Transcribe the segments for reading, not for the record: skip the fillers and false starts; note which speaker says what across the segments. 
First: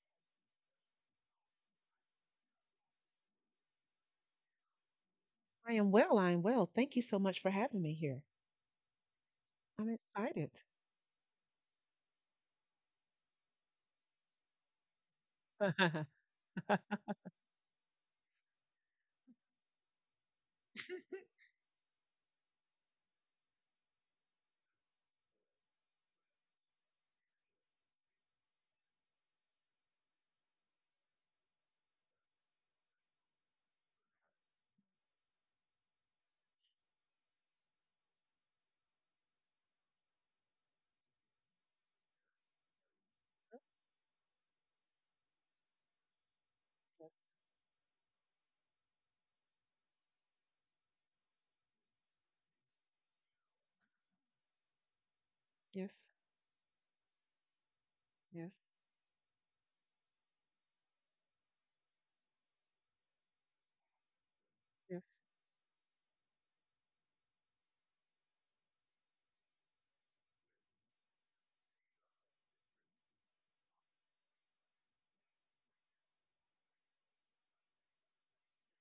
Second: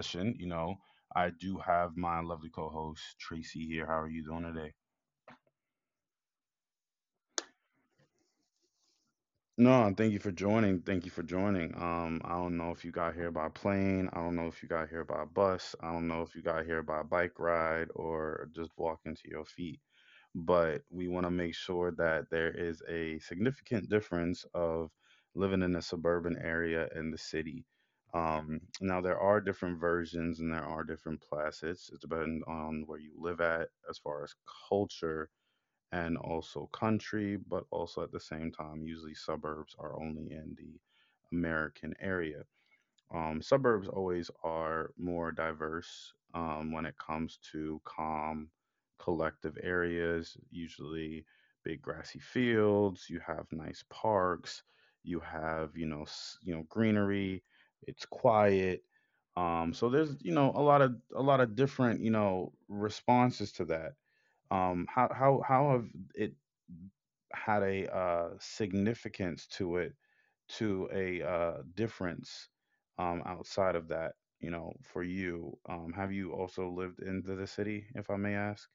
Speaker 1: session, I do have my lovely co-host Tracy here. How are you doing today?
Speaker 2: I am well. I am well. Thank you so much for having me here. I'm
Speaker 1: No, thank you for
Speaker 2: excited.
Speaker 1: joining. Thank you for joining. I don't know if you got here by plane. I don't know if you got here by bus. I don't know if you got here by bike ride or just walking to your feet. But we want to make sure that there is a significant difference of living in a suburban area and the city. Now there are different versions and there are different placets. It's depending on where you live at as far as culture and also country, but also at the same time, usually suburbs are only in the American area. Suburbs always are more diverse when it comes to calm, collective areas, usually big grassy fields, you have nice parks, you have,
Speaker 2: Yes,
Speaker 1: you know, s- you know, greenery, it's
Speaker 2: yes,
Speaker 1: quiet. So there's, a lot of different, responses to that. Um,
Speaker 2: yes.
Speaker 1: how how how have it had a significance to it to a difference outside of that for you, have you also lived into the city if I may ask?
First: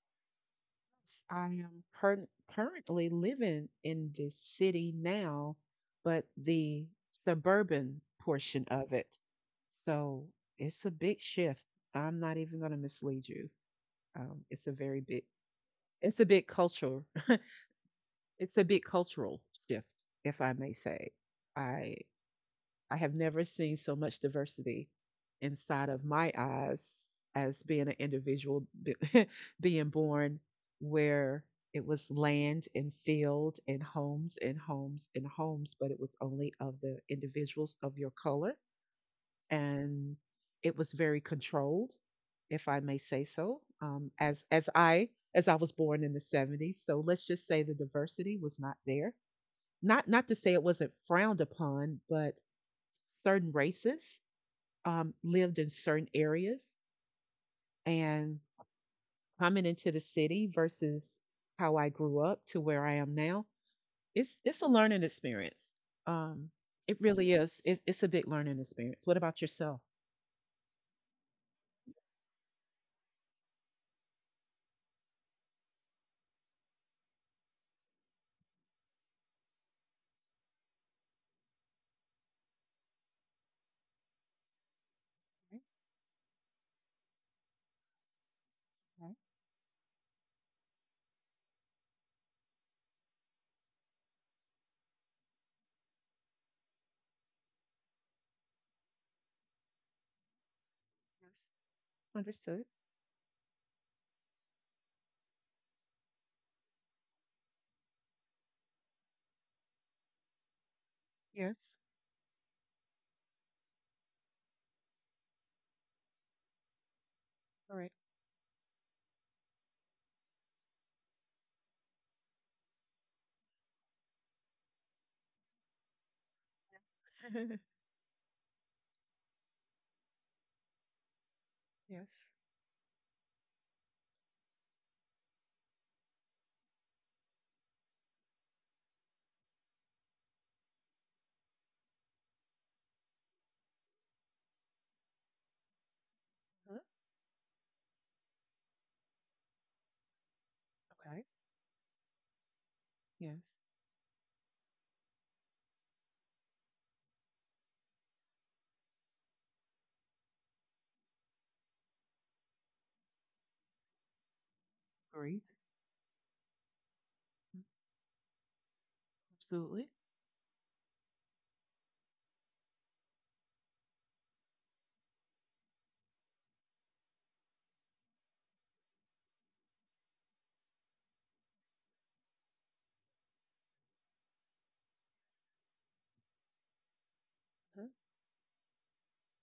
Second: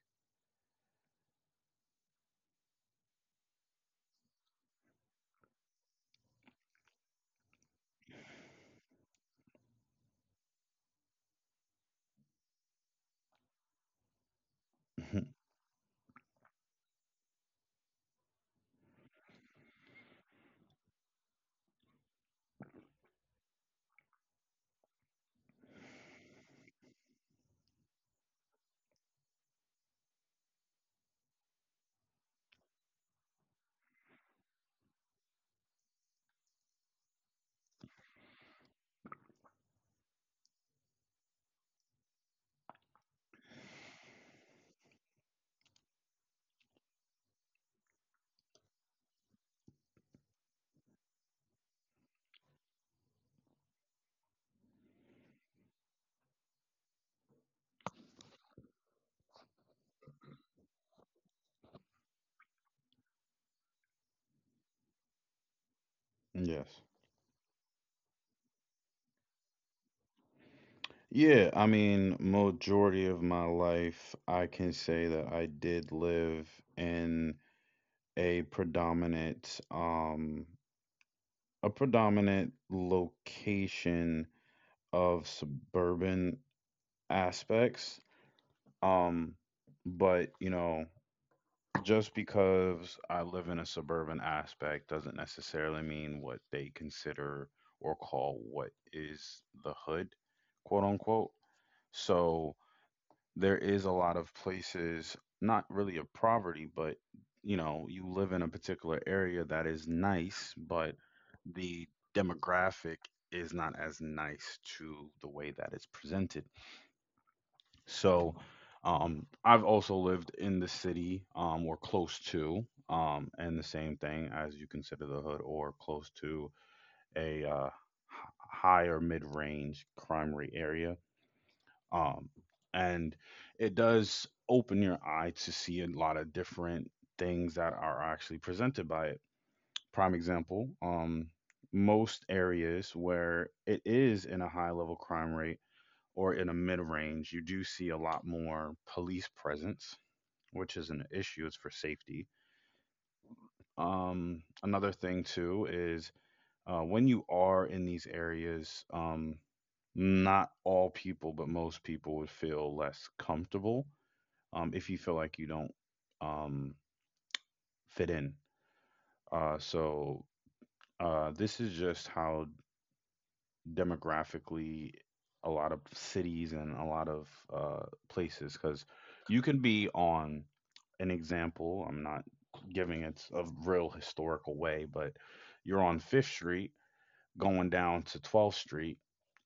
Speaker 2: I am curr- currently living in the city now, but the suburban portion of it. So it's a big shift. I'm not even going to mislead you. It's a very
Speaker 1: Mhm.
Speaker 2: big, it's a big culture. It's a big cultural shift, if I may say. I I have never seen so much diversity inside of my eyes as being an individual being born where it was land and field and homes and homes and homes, but it was only of the individuals of your color. And it was very controlled, if I may say so, as I was born in the 70s. So let's just say the diversity was not there. Not to say it wasn't frowned upon, but certain races lived in certain areas and coming into the city versus how I grew up to where I am now, it's a learning experience. Um,
Speaker 1: Yes.
Speaker 2: it really is. It's a big learning experience. What about yourself?
Speaker 1: Yeah, I mean majority of my life I can say that I did live in a predominant location of
Speaker 2: Okay.
Speaker 1: suburban aspects.
Speaker 2: Nice.
Speaker 1: Um, but just because I live in a suburban aspect doesn't necessarily mean what they consider or call what is the hood, quote unquote. So
Speaker 2: Understood.
Speaker 1: there is a lot of places, not really of poverty, but you live in a particular area that is nice, but
Speaker 2: Yes.
Speaker 1: the demographic is not as nice to the way that it's presented.
Speaker 2: Correct.
Speaker 1: So I've also lived in the city or close to, and the same thing as you consider the hood or close to a high or mid range crime rate area.
Speaker 2: Yes.
Speaker 1: Um, and it does open your eye to see a lot of different things that are actually presented by it. Prime example, most areas where it is in a high level crime rate or in a mid
Speaker 2: Uh-huh.
Speaker 1: range, you do see a lot more police presence, which is an
Speaker 2: Okay.
Speaker 1: issue. It's for safety.
Speaker 2: Yes.
Speaker 1: Another thing too is when you are in these areas, not all people, but most people would feel less comfortable if you feel like
Speaker 2: Great.
Speaker 1: you don't um,
Speaker 2: Mm,
Speaker 1: fit in. Uh,
Speaker 2: Absolutely.
Speaker 1: so uh, this is just how demographically a lot of cities and a lot of places, because you can be on an example, I'm not giving it a real historical way, but you're on Fifth Street going
Speaker 2: uh,
Speaker 1: down to 12th Street.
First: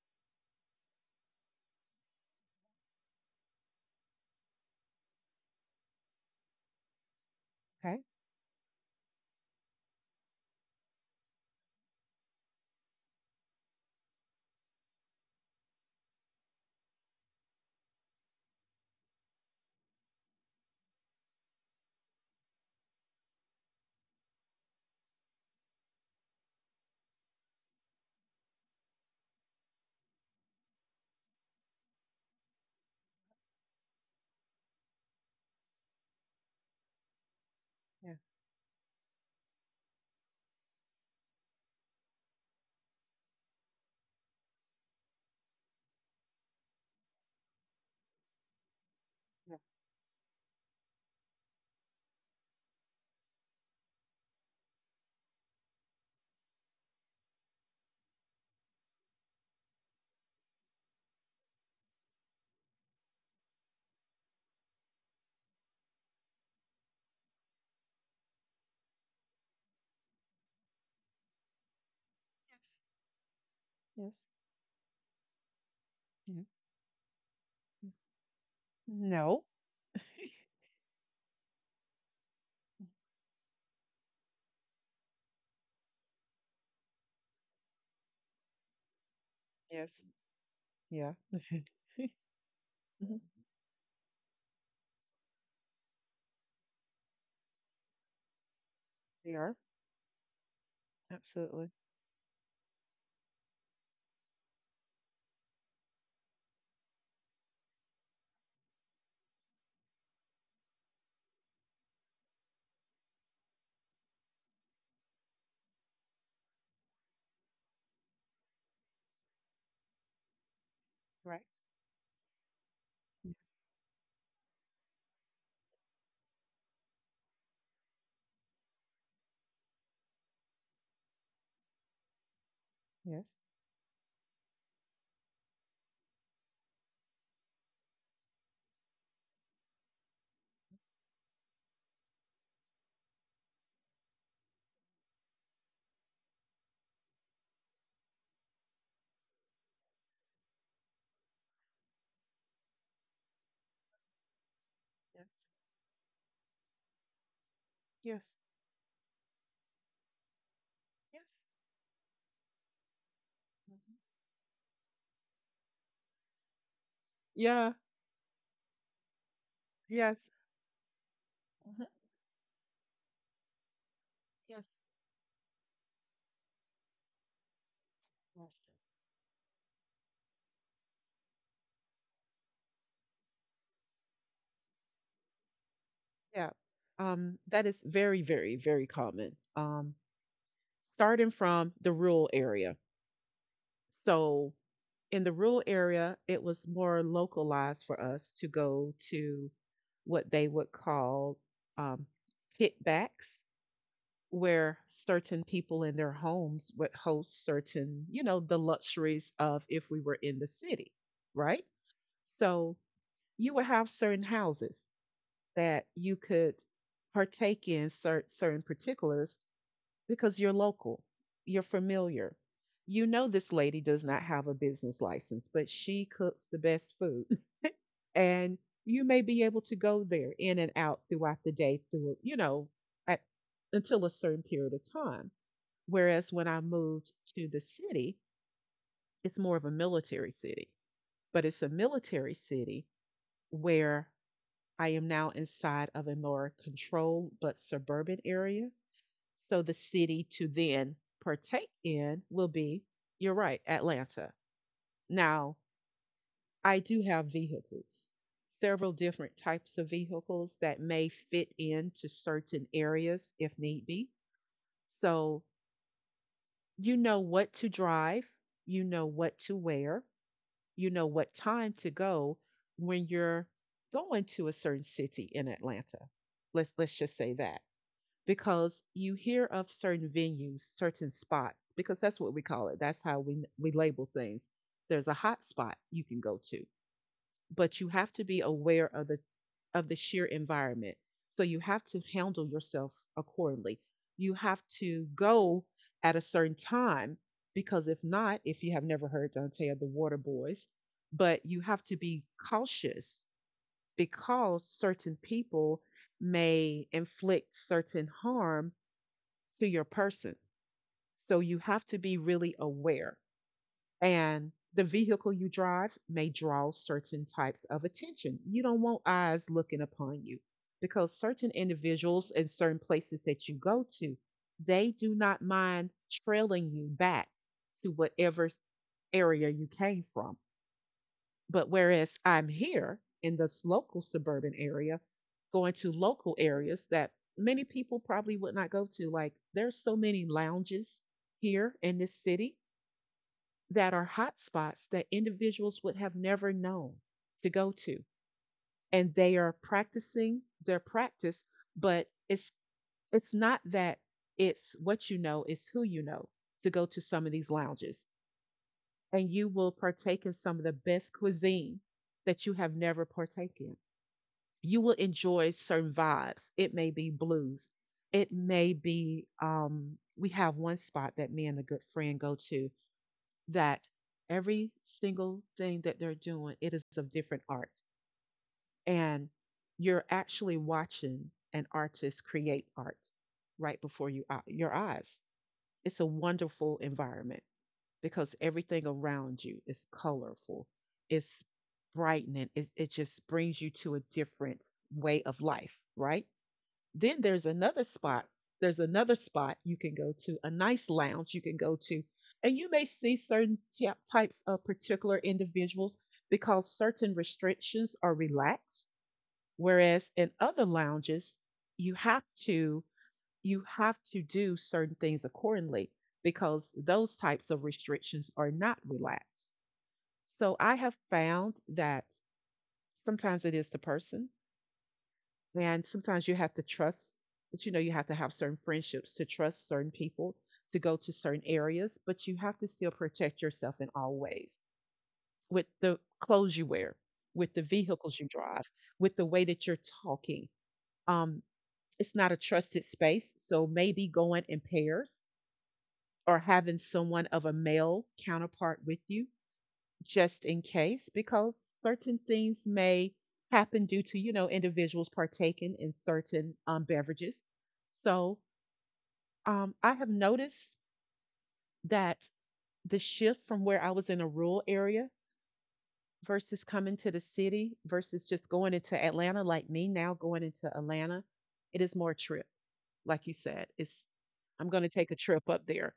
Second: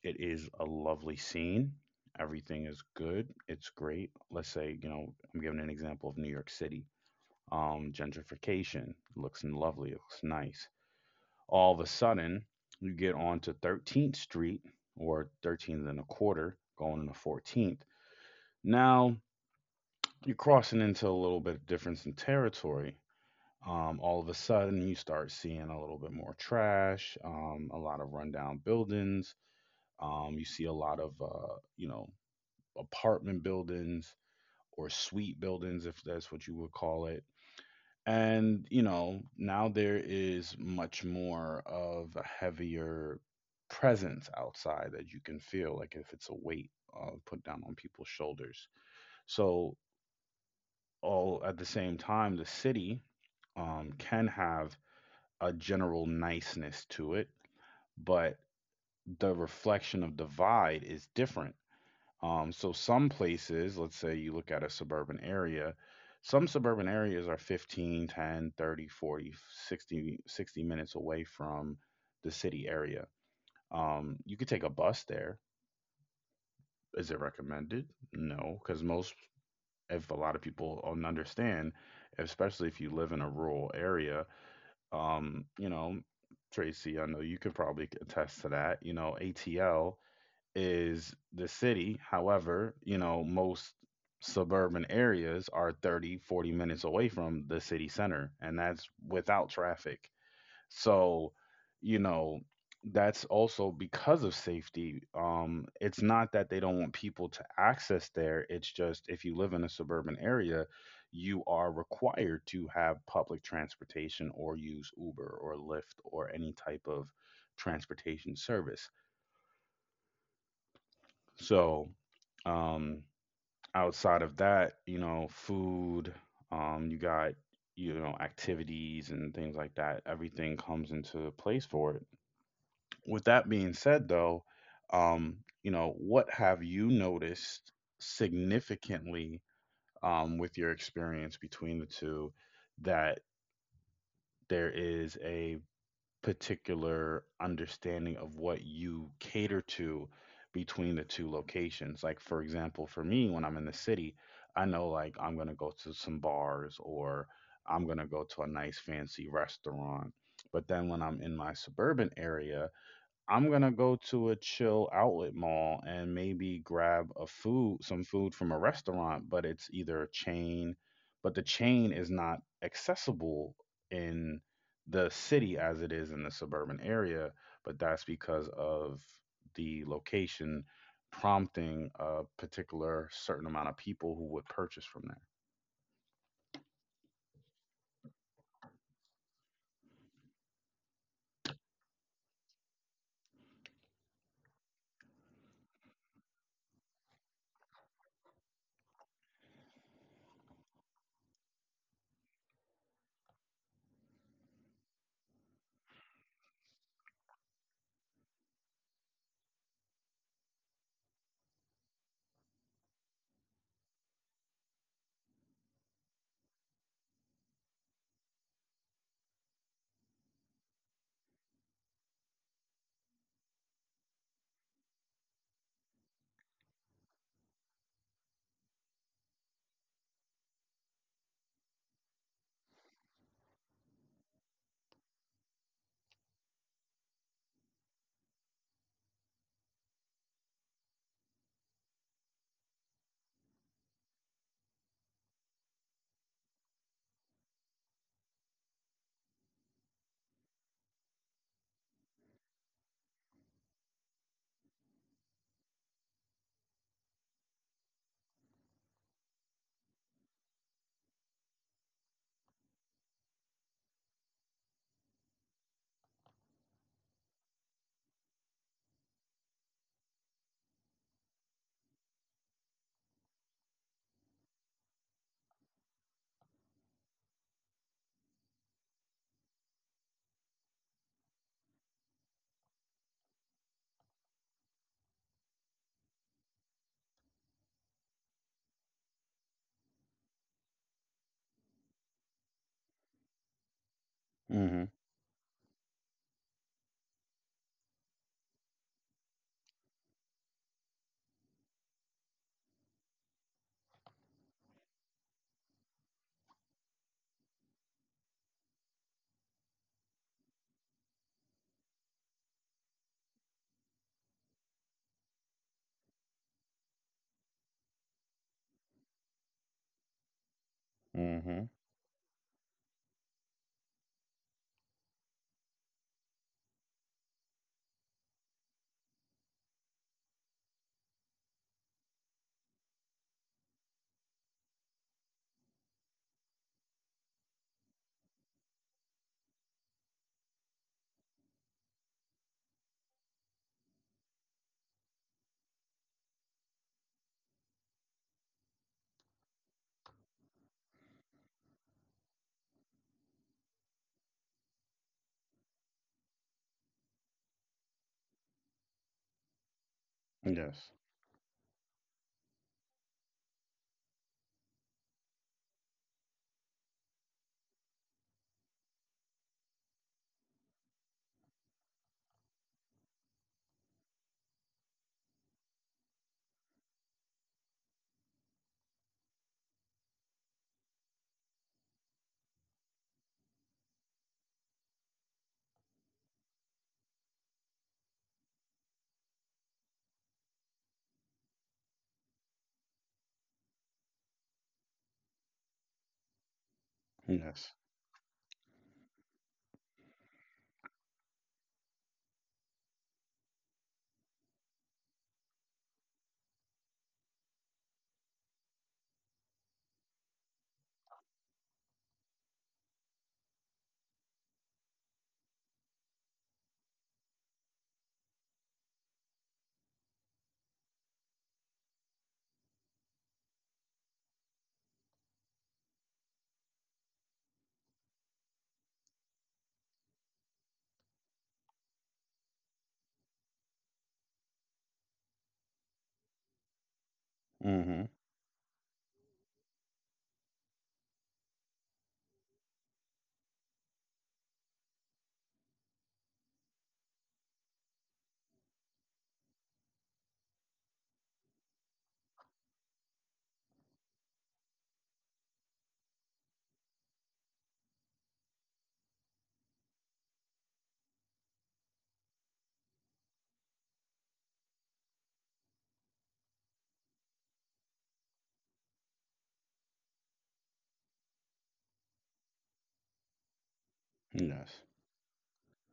Speaker 1: It is a lovely scene. Everything is good. It's great. Let's say, you know, I'm giving an example of New York City. um,
Speaker 2: Okay.
Speaker 1: gentrification looks lovely. It looks nice. All of a sudden, you get onto 13th Street, or 13th and a quarter going into 14th. Now you're crossing into a little bit of difference in territory. All of a sudden, you start seeing a little bit more trash, a lot of rundown buildings. You see a lot of, apartment buildings or suite buildings, if that's what you would call it.
Speaker 2: Yeah.
Speaker 1: And, now there is much more of a heavier presence outside that you can feel, like if it's a weight put down on people's shoulders. So, all at the same time, the city can have a general niceness to it, but the reflection of divide is different. So some places, let's say you look at a suburban area, some suburban areas are 15, 10, 30, 40, 60, 60 minutes away from the city area.
Speaker 2: Yes.
Speaker 1: You could take a bus there.
Speaker 2: Yeah.
Speaker 1: Is it recommended? No, because
Speaker 2: No.
Speaker 1: if a lot of people don't understand, especially if you live in a rural area, um, you know, Tracy, I know you could probably attest to that.
Speaker 2: Yes.
Speaker 1: ATL
Speaker 2: Yeah.
Speaker 1: is the city. However,
Speaker 2: Hmm.
Speaker 1: most suburban areas are 30, 40 minutes away from the city center, and that's
Speaker 2: They
Speaker 1: without
Speaker 2: are
Speaker 1: traffic. So,
Speaker 2: absolutely
Speaker 1: you know, that's also because of safety. It's not that they don't want people to access there, it's just if you live in a suburban area, you are required to have public transportation or use Uber or Lyft or any type of transportation service.
Speaker 2: right.
Speaker 1: So, um,
Speaker 2: Y-
Speaker 1: outside of that, food, you got, activities and things like that. Everything comes into place for it. With
Speaker 2: yes.
Speaker 1: that being said, though, what have you noticed significantly with your experience between the two, that there is a particular understanding of what you cater to between the two locations. Like, for example, for me, when I'm in the city, I know like
Speaker 2: Yes.
Speaker 1: I'm going to go to some bars, or I'm going to go
Speaker 2: Yes.
Speaker 1: to a nice fancy restaurant. But then when I'm
Speaker 2: Yes.
Speaker 1: in my suburban area, I'm gonna go
Speaker 2: Mhm.
Speaker 1: to a chill outlet mall and maybe grab a food,
Speaker 2: Yeah.
Speaker 1: some food from a restaurant, but it's either a
Speaker 2: Yes.
Speaker 1: chain, but the chain
Speaker 2: Mhm.
Speaker 1: is not accessible in
Speaker 2: Yes.
Speaker 1: the city as it is in the suburban area, but that's because
Speaker 2: Yes.
Speaker 1: of the location prompting a particular certain amount of people who would purchase from
Speaker 2: Yeah. That is very, very, very common. Starting from the rural area. So in the rural area, it was more localized for us to go to what they would call um, kickbacks, where certain people in their homes would host certain, you know, the luxuries of if we were in the city, right? So you would have certain houses that you could partake in certain particulars because you're local, you're familiar. You know, this lady does not have a business license, but she cooks the best food. And you may be able to go there in and out throughout the day, through, you know, at, until a certain period of time. Whereas when I moved to the city, it's more of a military city, but it's a military city where I am now inside of a more controlled but suburban area. So the city to then partake in will be, you're right, Atlanta. Now, I do have vehicles, several different types of vehicles that may fit into certain areas if need be. So you know what to drive, you know what to wear, you know what time to go when you're going to a certain city in Atlanta. Let's just say that because you hear of certain venues, certain spots because that's what we call it. That's how we label things. There's a hot spot you can go to, but you have to be aware of the sheer environment. So you have to handle yourself accordingly. You
Speaker 1: there.
Speaker 2: have
Speaker 1: Mm-hmm.
Speaker 2: to go at a certain time because if not, if you have never heard Dante of the Water Boys, but you have to be cautious because certain people may inflict certain harm to your person. So you have to be really aware and the vehicle you drive may draw certain types of attention. You don't want eyes looking upon you because certain
Speaker 1: Mm-hmm.
Speaker 2: individuals and certain places that you go to, they do not mind trailing you back to whatever area you came from. But whereas I'm here in this local suburban area, going to local areas that many people probably would not go to, like there's so many lounges here in this city that are hotspots that individuals would have never known to go to. And they are practicing their practice, but it's not that it's what you know, it's who you know to go to some of these lounges. And you will partake in some of the
Speaker 1: Yes.
Speaker 2: best cuisine that you have never partaken in. You will enjoy certain vibes. It may be blues. It may be we have one spot that me and a good friend go to that every single thing that they're doing it is of different art and you're actually watching an artist create art right before your eyes. It's a wonderful environment because everything around you is colorful. It's brightening it, it just brings you to a different way of life. Right then there's
Speaker 1: Yes.
Speaker 2: another spot. There's another spot you can go to, a nice lounge you can go to. And you may see certain types of particular individuals because certain restrictions are relaxed, whereas in other lounges, you have to you have to do certain things accordingly because those types of restrictions are not relaxed. So I have found that sometimes it is the person, and sometimes you have to trust, but you know, you have to have certain friendships to trust certain people to go to certain areas, but you have to still protect yourself in all ways with the clothes you wear, with the
Speaker 1: Mm-hmm.
Speaker 2: vehicles you drive, with the way that you're talking. Um, it's not a trusted space. So maybe going in pairs or having someone of a male counterpart with you just in case, because certain things may happen due to, you know, individuals partaking in certain beverages. So I have noticed that the shift from where I was in a rural area versus coming to the city versus just going into Atlanta, like me now going into Atlanta, it is more a trip. Like you said, it's I'm going
Speaker 1: Yes.
Speaker 2: to take a trip up there,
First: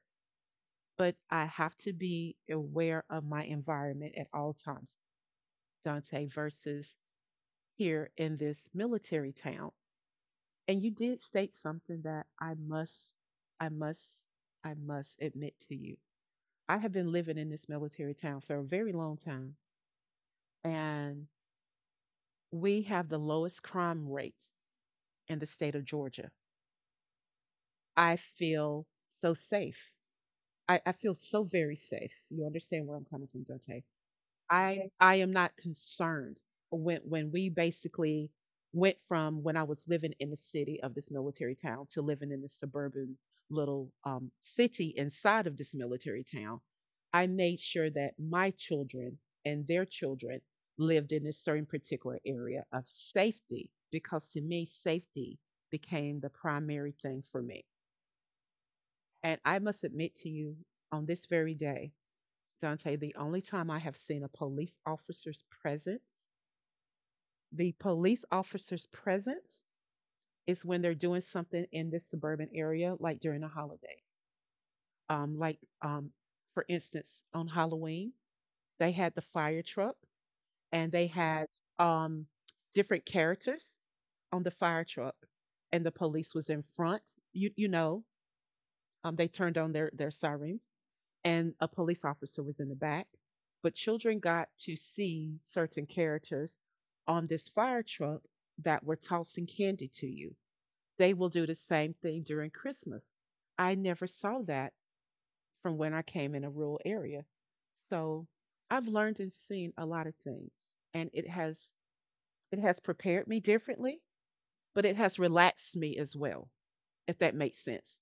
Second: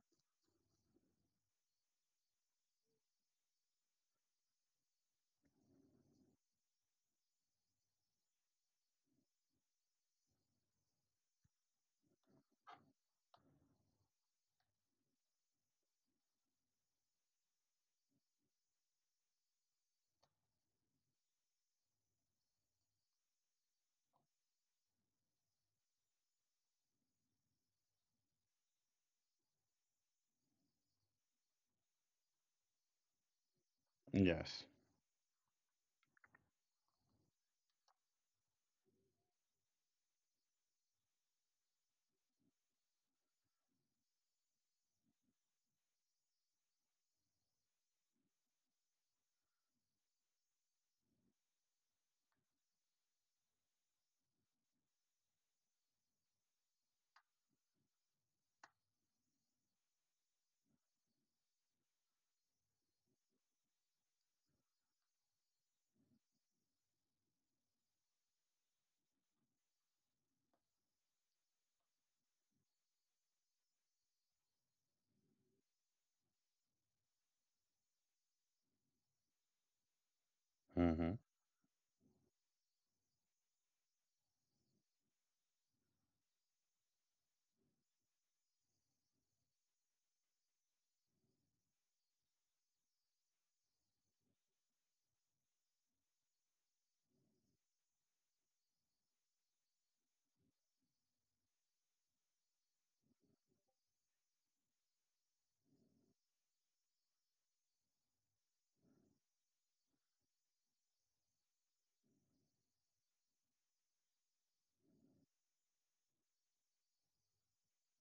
Speaker 2: but I have to be aware of my environment at all times. Dante versus here in this military town. And you did state something that I must, I must admit to you. I have been living in this military town for a very long time, and we have the lowest crime rate in the state of Georgia. I feel so safe. I feel so very safe. You understand where I'm coming from, Dante.
Speaker 1: Yes.
Speaker 2: I am not concerned when we basically went from when I was living in the city of this military town to living in the suburban little city inside of this military town. I made sure that my children and their children lived in a certain particular area of safety because to me safety became the primary thing for me. And I must admit to you on this very day Dante, the only time I have seen a police officer's presence, the police officer's presence is when they're doing something in this suburban area, like during the holidays. Um, like, um, for instance, on Halloween, they had the fire truck and they
Speaker 1: Mm-hmm.
Speaker 2: had um, different characters on the fire truck, and the police was in front. You know, they turned on their sirens and a police officer was in the back. But children got to see certain characters on this fire truck that were tossing candy to you. They will do the same thing during Christmas. I never saw that from when I came in a rural area. So I've learned and seen a lot of things, and it has prepared me differently, but it has relaxed me as well, if that makes sense.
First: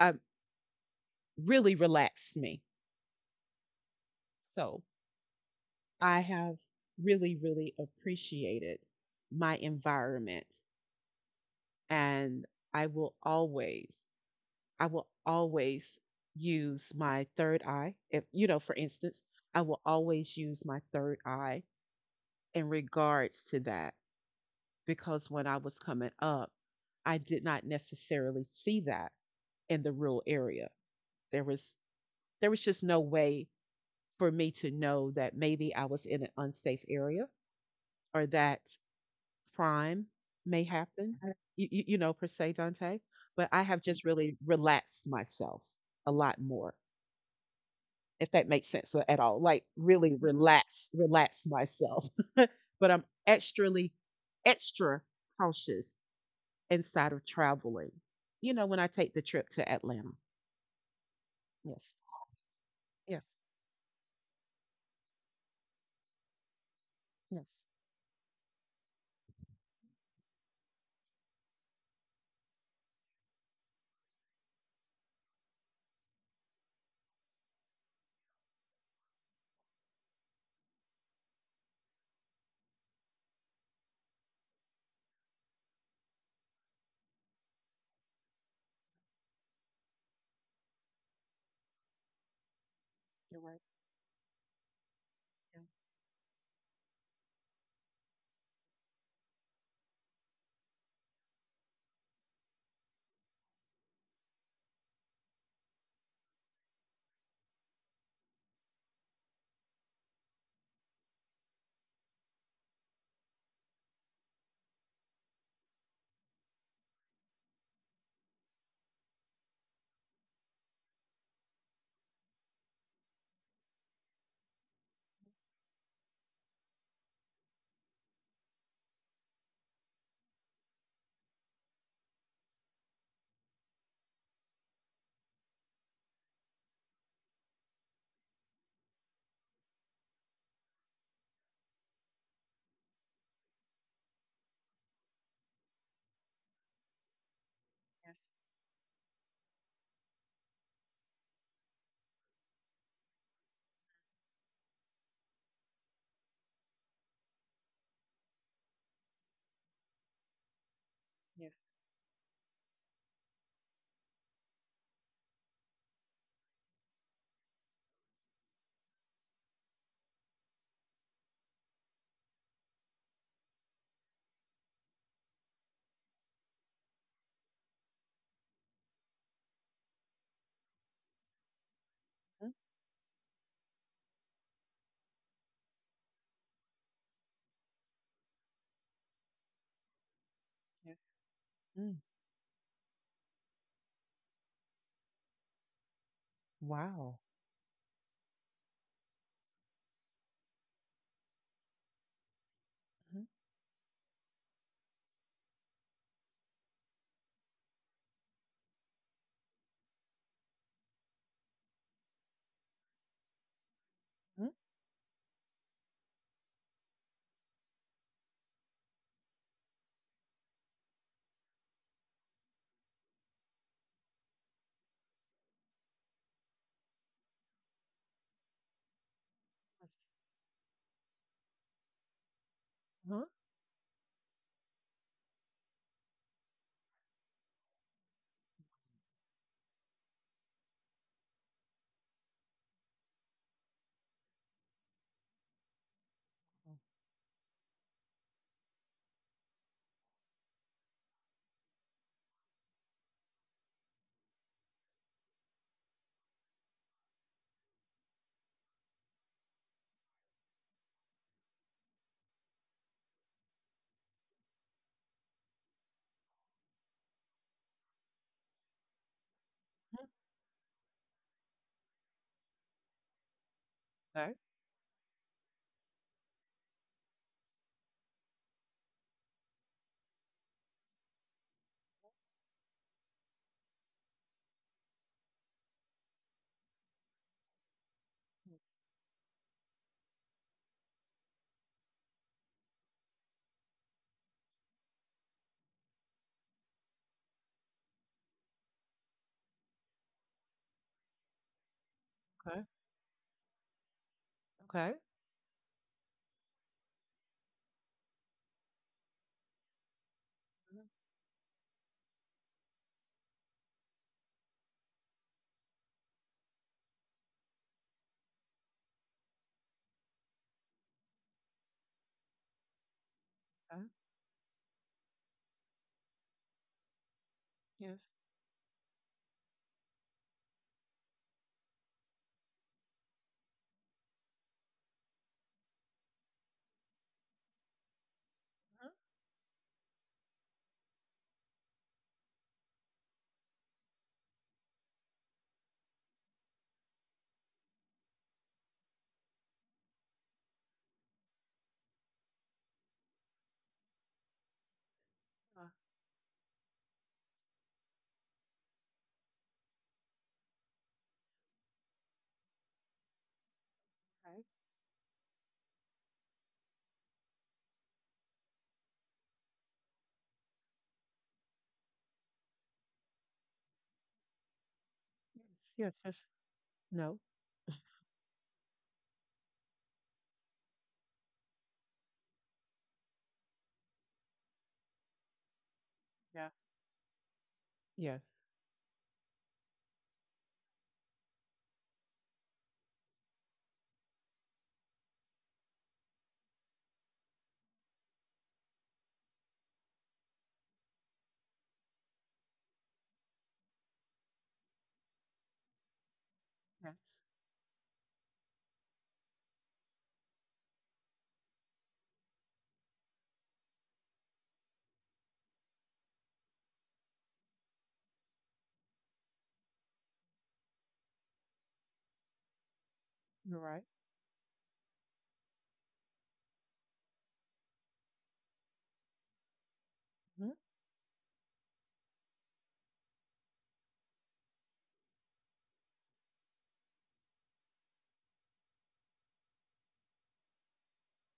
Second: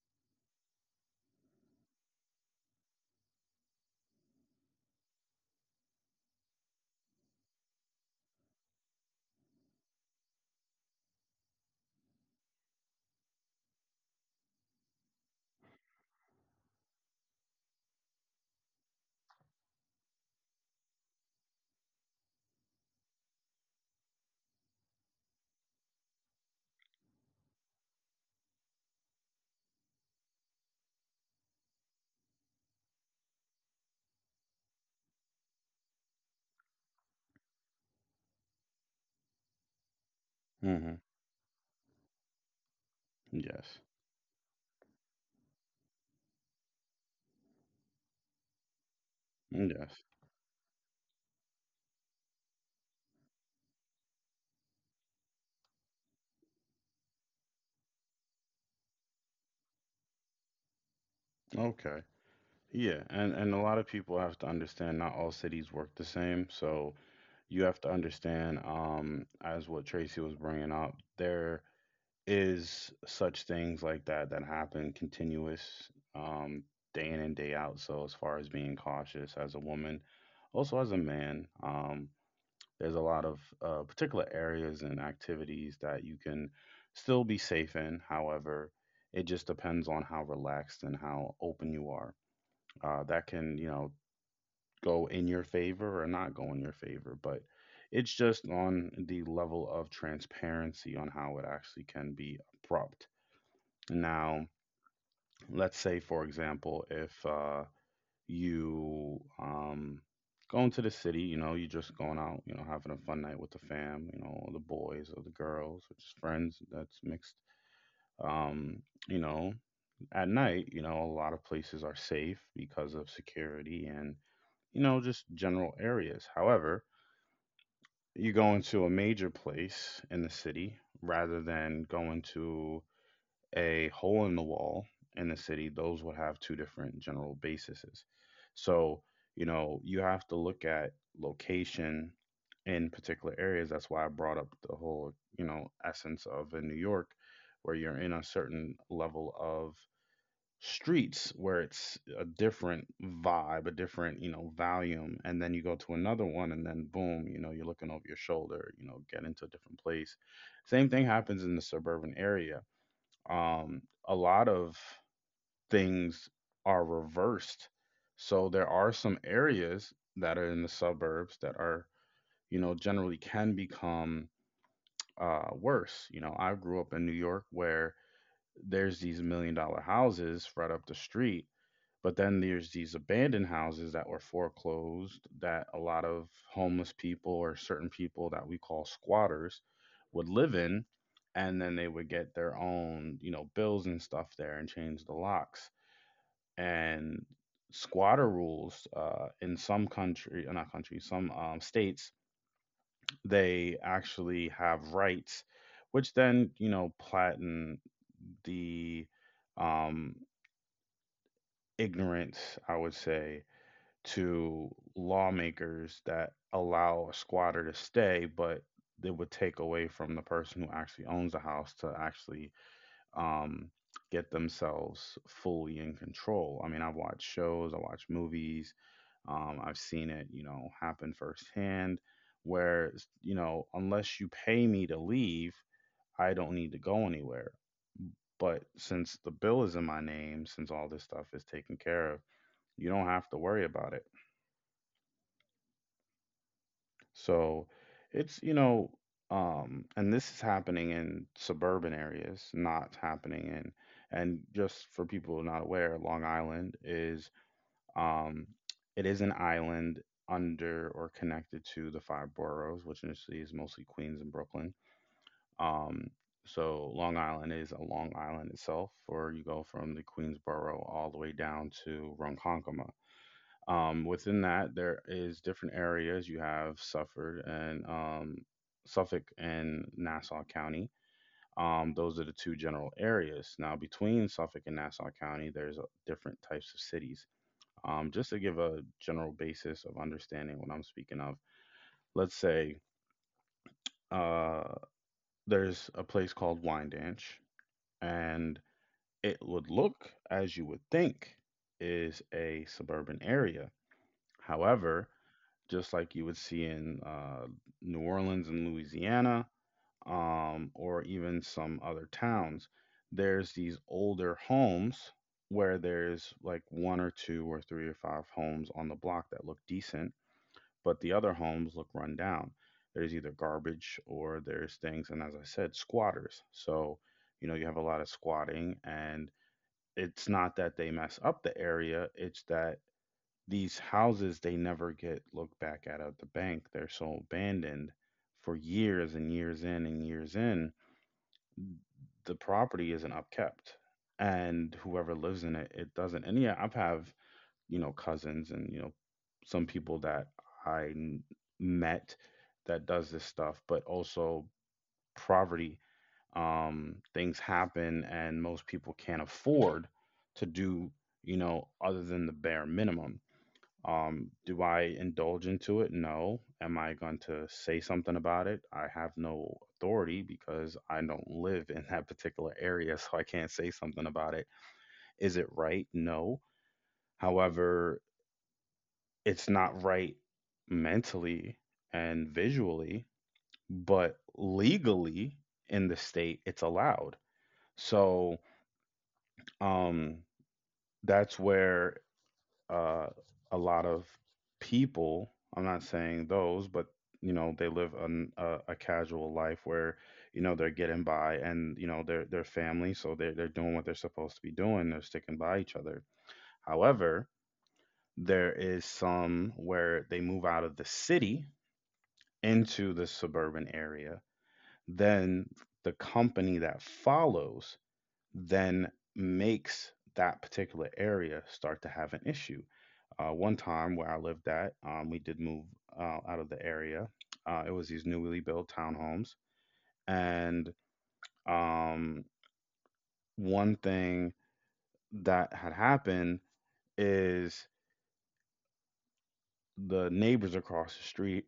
Speaker 2: I really relaxed me. So I have really, really appreciated my environment. And I will always, I will always use my third eye. If, you know, for instance, I will always use my third eye in regards to that because when I was coming up, I did not necessarily see that in the rural area. There was there was just no way for me to know that maybe I was in an unsafe area or that crime may
Speaker 1: Mm-hmm.
Speaker 2: happen, you know, per se, Dante, but I
Speaker 1: Yes.
Speaker 2: have just really relaxed myself a lot more, if that makes sense at all. Like
Speaker 1: Yes.
Speaker 2: really relax myself. But I'm extraly extra cautious inside of traveling. You know, when I take the trip to Atlanta. Yes.
Speaker 1: Okay. Yeah,
Speaker 2: Yes.
Speaker 1: and a lot of people have to understand not all cities work the same. So
Speaker 2: Yes.
Speaker 1: you have to understand as what Tracy was bringing up, there is such things like that that happen continuous um day in and day out. So as far as being cautious as a woman, also as a man, there's a lot of particular areas and activities that you can still be safe in. However, it just depends on how relaxed and how open you are that
Speaker 2: You're
Speaker 1: can,
Speaker 2: right.
Speaker 1: go in your
Speaker 2: Yeah.
Speaker 1: favor or not go in your favor, but it's just on the level of transparency on how it actually can be abrupt. Now, let's say for example, if you go into the city, you're just going out, having a fun night with the fam, the boys or the girls or just friends that's mixed, um, you know at night, a lot of places are safe because of security and just general areas. However, you go into a major place in the city rather than going to a hole in the wall in the city, those would have two different general bases. So, you have to look at location in particular areas. That's why I brought up the whole, essence of in New York, where you're in a certain level of streets where it's a different vibe, a different, volume. And then you go to another one and then boom, you're looking over your shoulder, get into a different place. Same thing happens
Speaker 2: Yes.
Speaker 1: in the suburban area. A lot of things are reversed. So there are some areas that are in the suburbs that are, generally can become worse. I grew up in New York where there's these million dollar houses right up the street, but then
Speaker 2: Mhm.
Speaker 1: there's these abandoned houses that were foreclosed that a lot of homeless people or certain people that we call squatters would live in.
Speaker 2: Yes.
Speaker 1: And then they
Speaker 2: Mm.
Speaker 1: would get their own, bills and stuff there and change the locks.
Speaker 2: Wow.
Speaker 1: And squatter rules in some country, not countries, some states,
Speaker 2: Mhm.
Speaker 1: they actually have rights, which then, platen the um, ignorance, I would say,
Speaker 2: Mhm.
Speaker 1: to lawmakers that allow a squatter to stay, but it would take away from the person who actually owns the house to actually um, get themselves fully in control. I mean, I've watched shows, I watch movies, I've seen it, happen firsthand. Where
Speaker 2: Mhm.
Speaker 1: unless you pay me to leave, I don't need to go anywhere. But since the bill is in my name, since all this stuff is taken care of, you don't have to worry about it. So it's, and this is happening in suburban areas, not happening in, and just for people not aware, Long Island is, um, it is an island under or connected to the five boroughs, which initially is mostly Queens and Brooklyn. Um, so Long Island is a Long Island itself, where you go from the
Speaker 2: Mhm.
Speaker 1: Queens borough all the way down to Ronkonkoma. Um,
Speaker 2: Okay.
Speaker 1: within that, there is different areas. You have Suffolk and Nassau County. Those are the two general areas. Now, between Suffolk and Nassau County, there's different types of cities. Just to give a general basis of understanding what I'm speaking of, let's say uh, there's a place called Wyandanch, and it would look as you would think is
Speaker 2: Okay.
Speaker 1: a suburban area.
Speaker 2: Okay.
Speaker 1: However, just like you would see in New Orleans and Louisiana,
Speaker 2: Mhm.
Speaker 1: or even some other towns. There's these older homes where there's like one or two or three or five homes on the block that look decent, but the other homes look run down. There's either
Speaker 2: Okay.
Speaker 1: garbage or there's things, and as I said, squatters. So, you have a lot
Speaker 2: Yes.
Speaker 1: of squatting, and it's not that they mess up the area, it's that these houses they never get looked back at the bank. They're so abandoned for years and years in and years in. The property isn't upkept, and whoever lives in it, it doesn't. And yeah, I've have cousins and some people that I met that does this stuff, but also
Speaker 2: Uh,
Speaker 1: poverty. Things happen, and most people can't afford to do other than the bare minimum. Do I indulge into it? No. Am I going to say something about it? I have no authority because I don't live in that particular area, so I can't say something about it. Is it right?
Speaker 2: yes. Yes.
Speaker 1: No.
Speaker 2: No.
Speaker 1: However, it's not right mentally and visually, but legally in the state,
Speaker 2: Yeah.
Speaker 1: it's allowed.
Speaker 2: Yes.
Speaker 1: So, um, that's where uh, a lot of people. I'm not saying those, but they live a casual life where they're getting by, and they're family, so they're doing what they're supposed to be doing. They're sticking by each other.
Speaker 2: Yes.
Speaker 1: However, there is some where they move out of the city into the suburban area. Then the company that follows then makes that particular area start to have an issue. One
Speaker 2: You're right.
Speaker 1: time where I lived at, we did move out of the area. It was these newly built townhomes.
Speaker 2: Hmm.
Speaker 1: And um, one thing that had happened is the neighbors across the street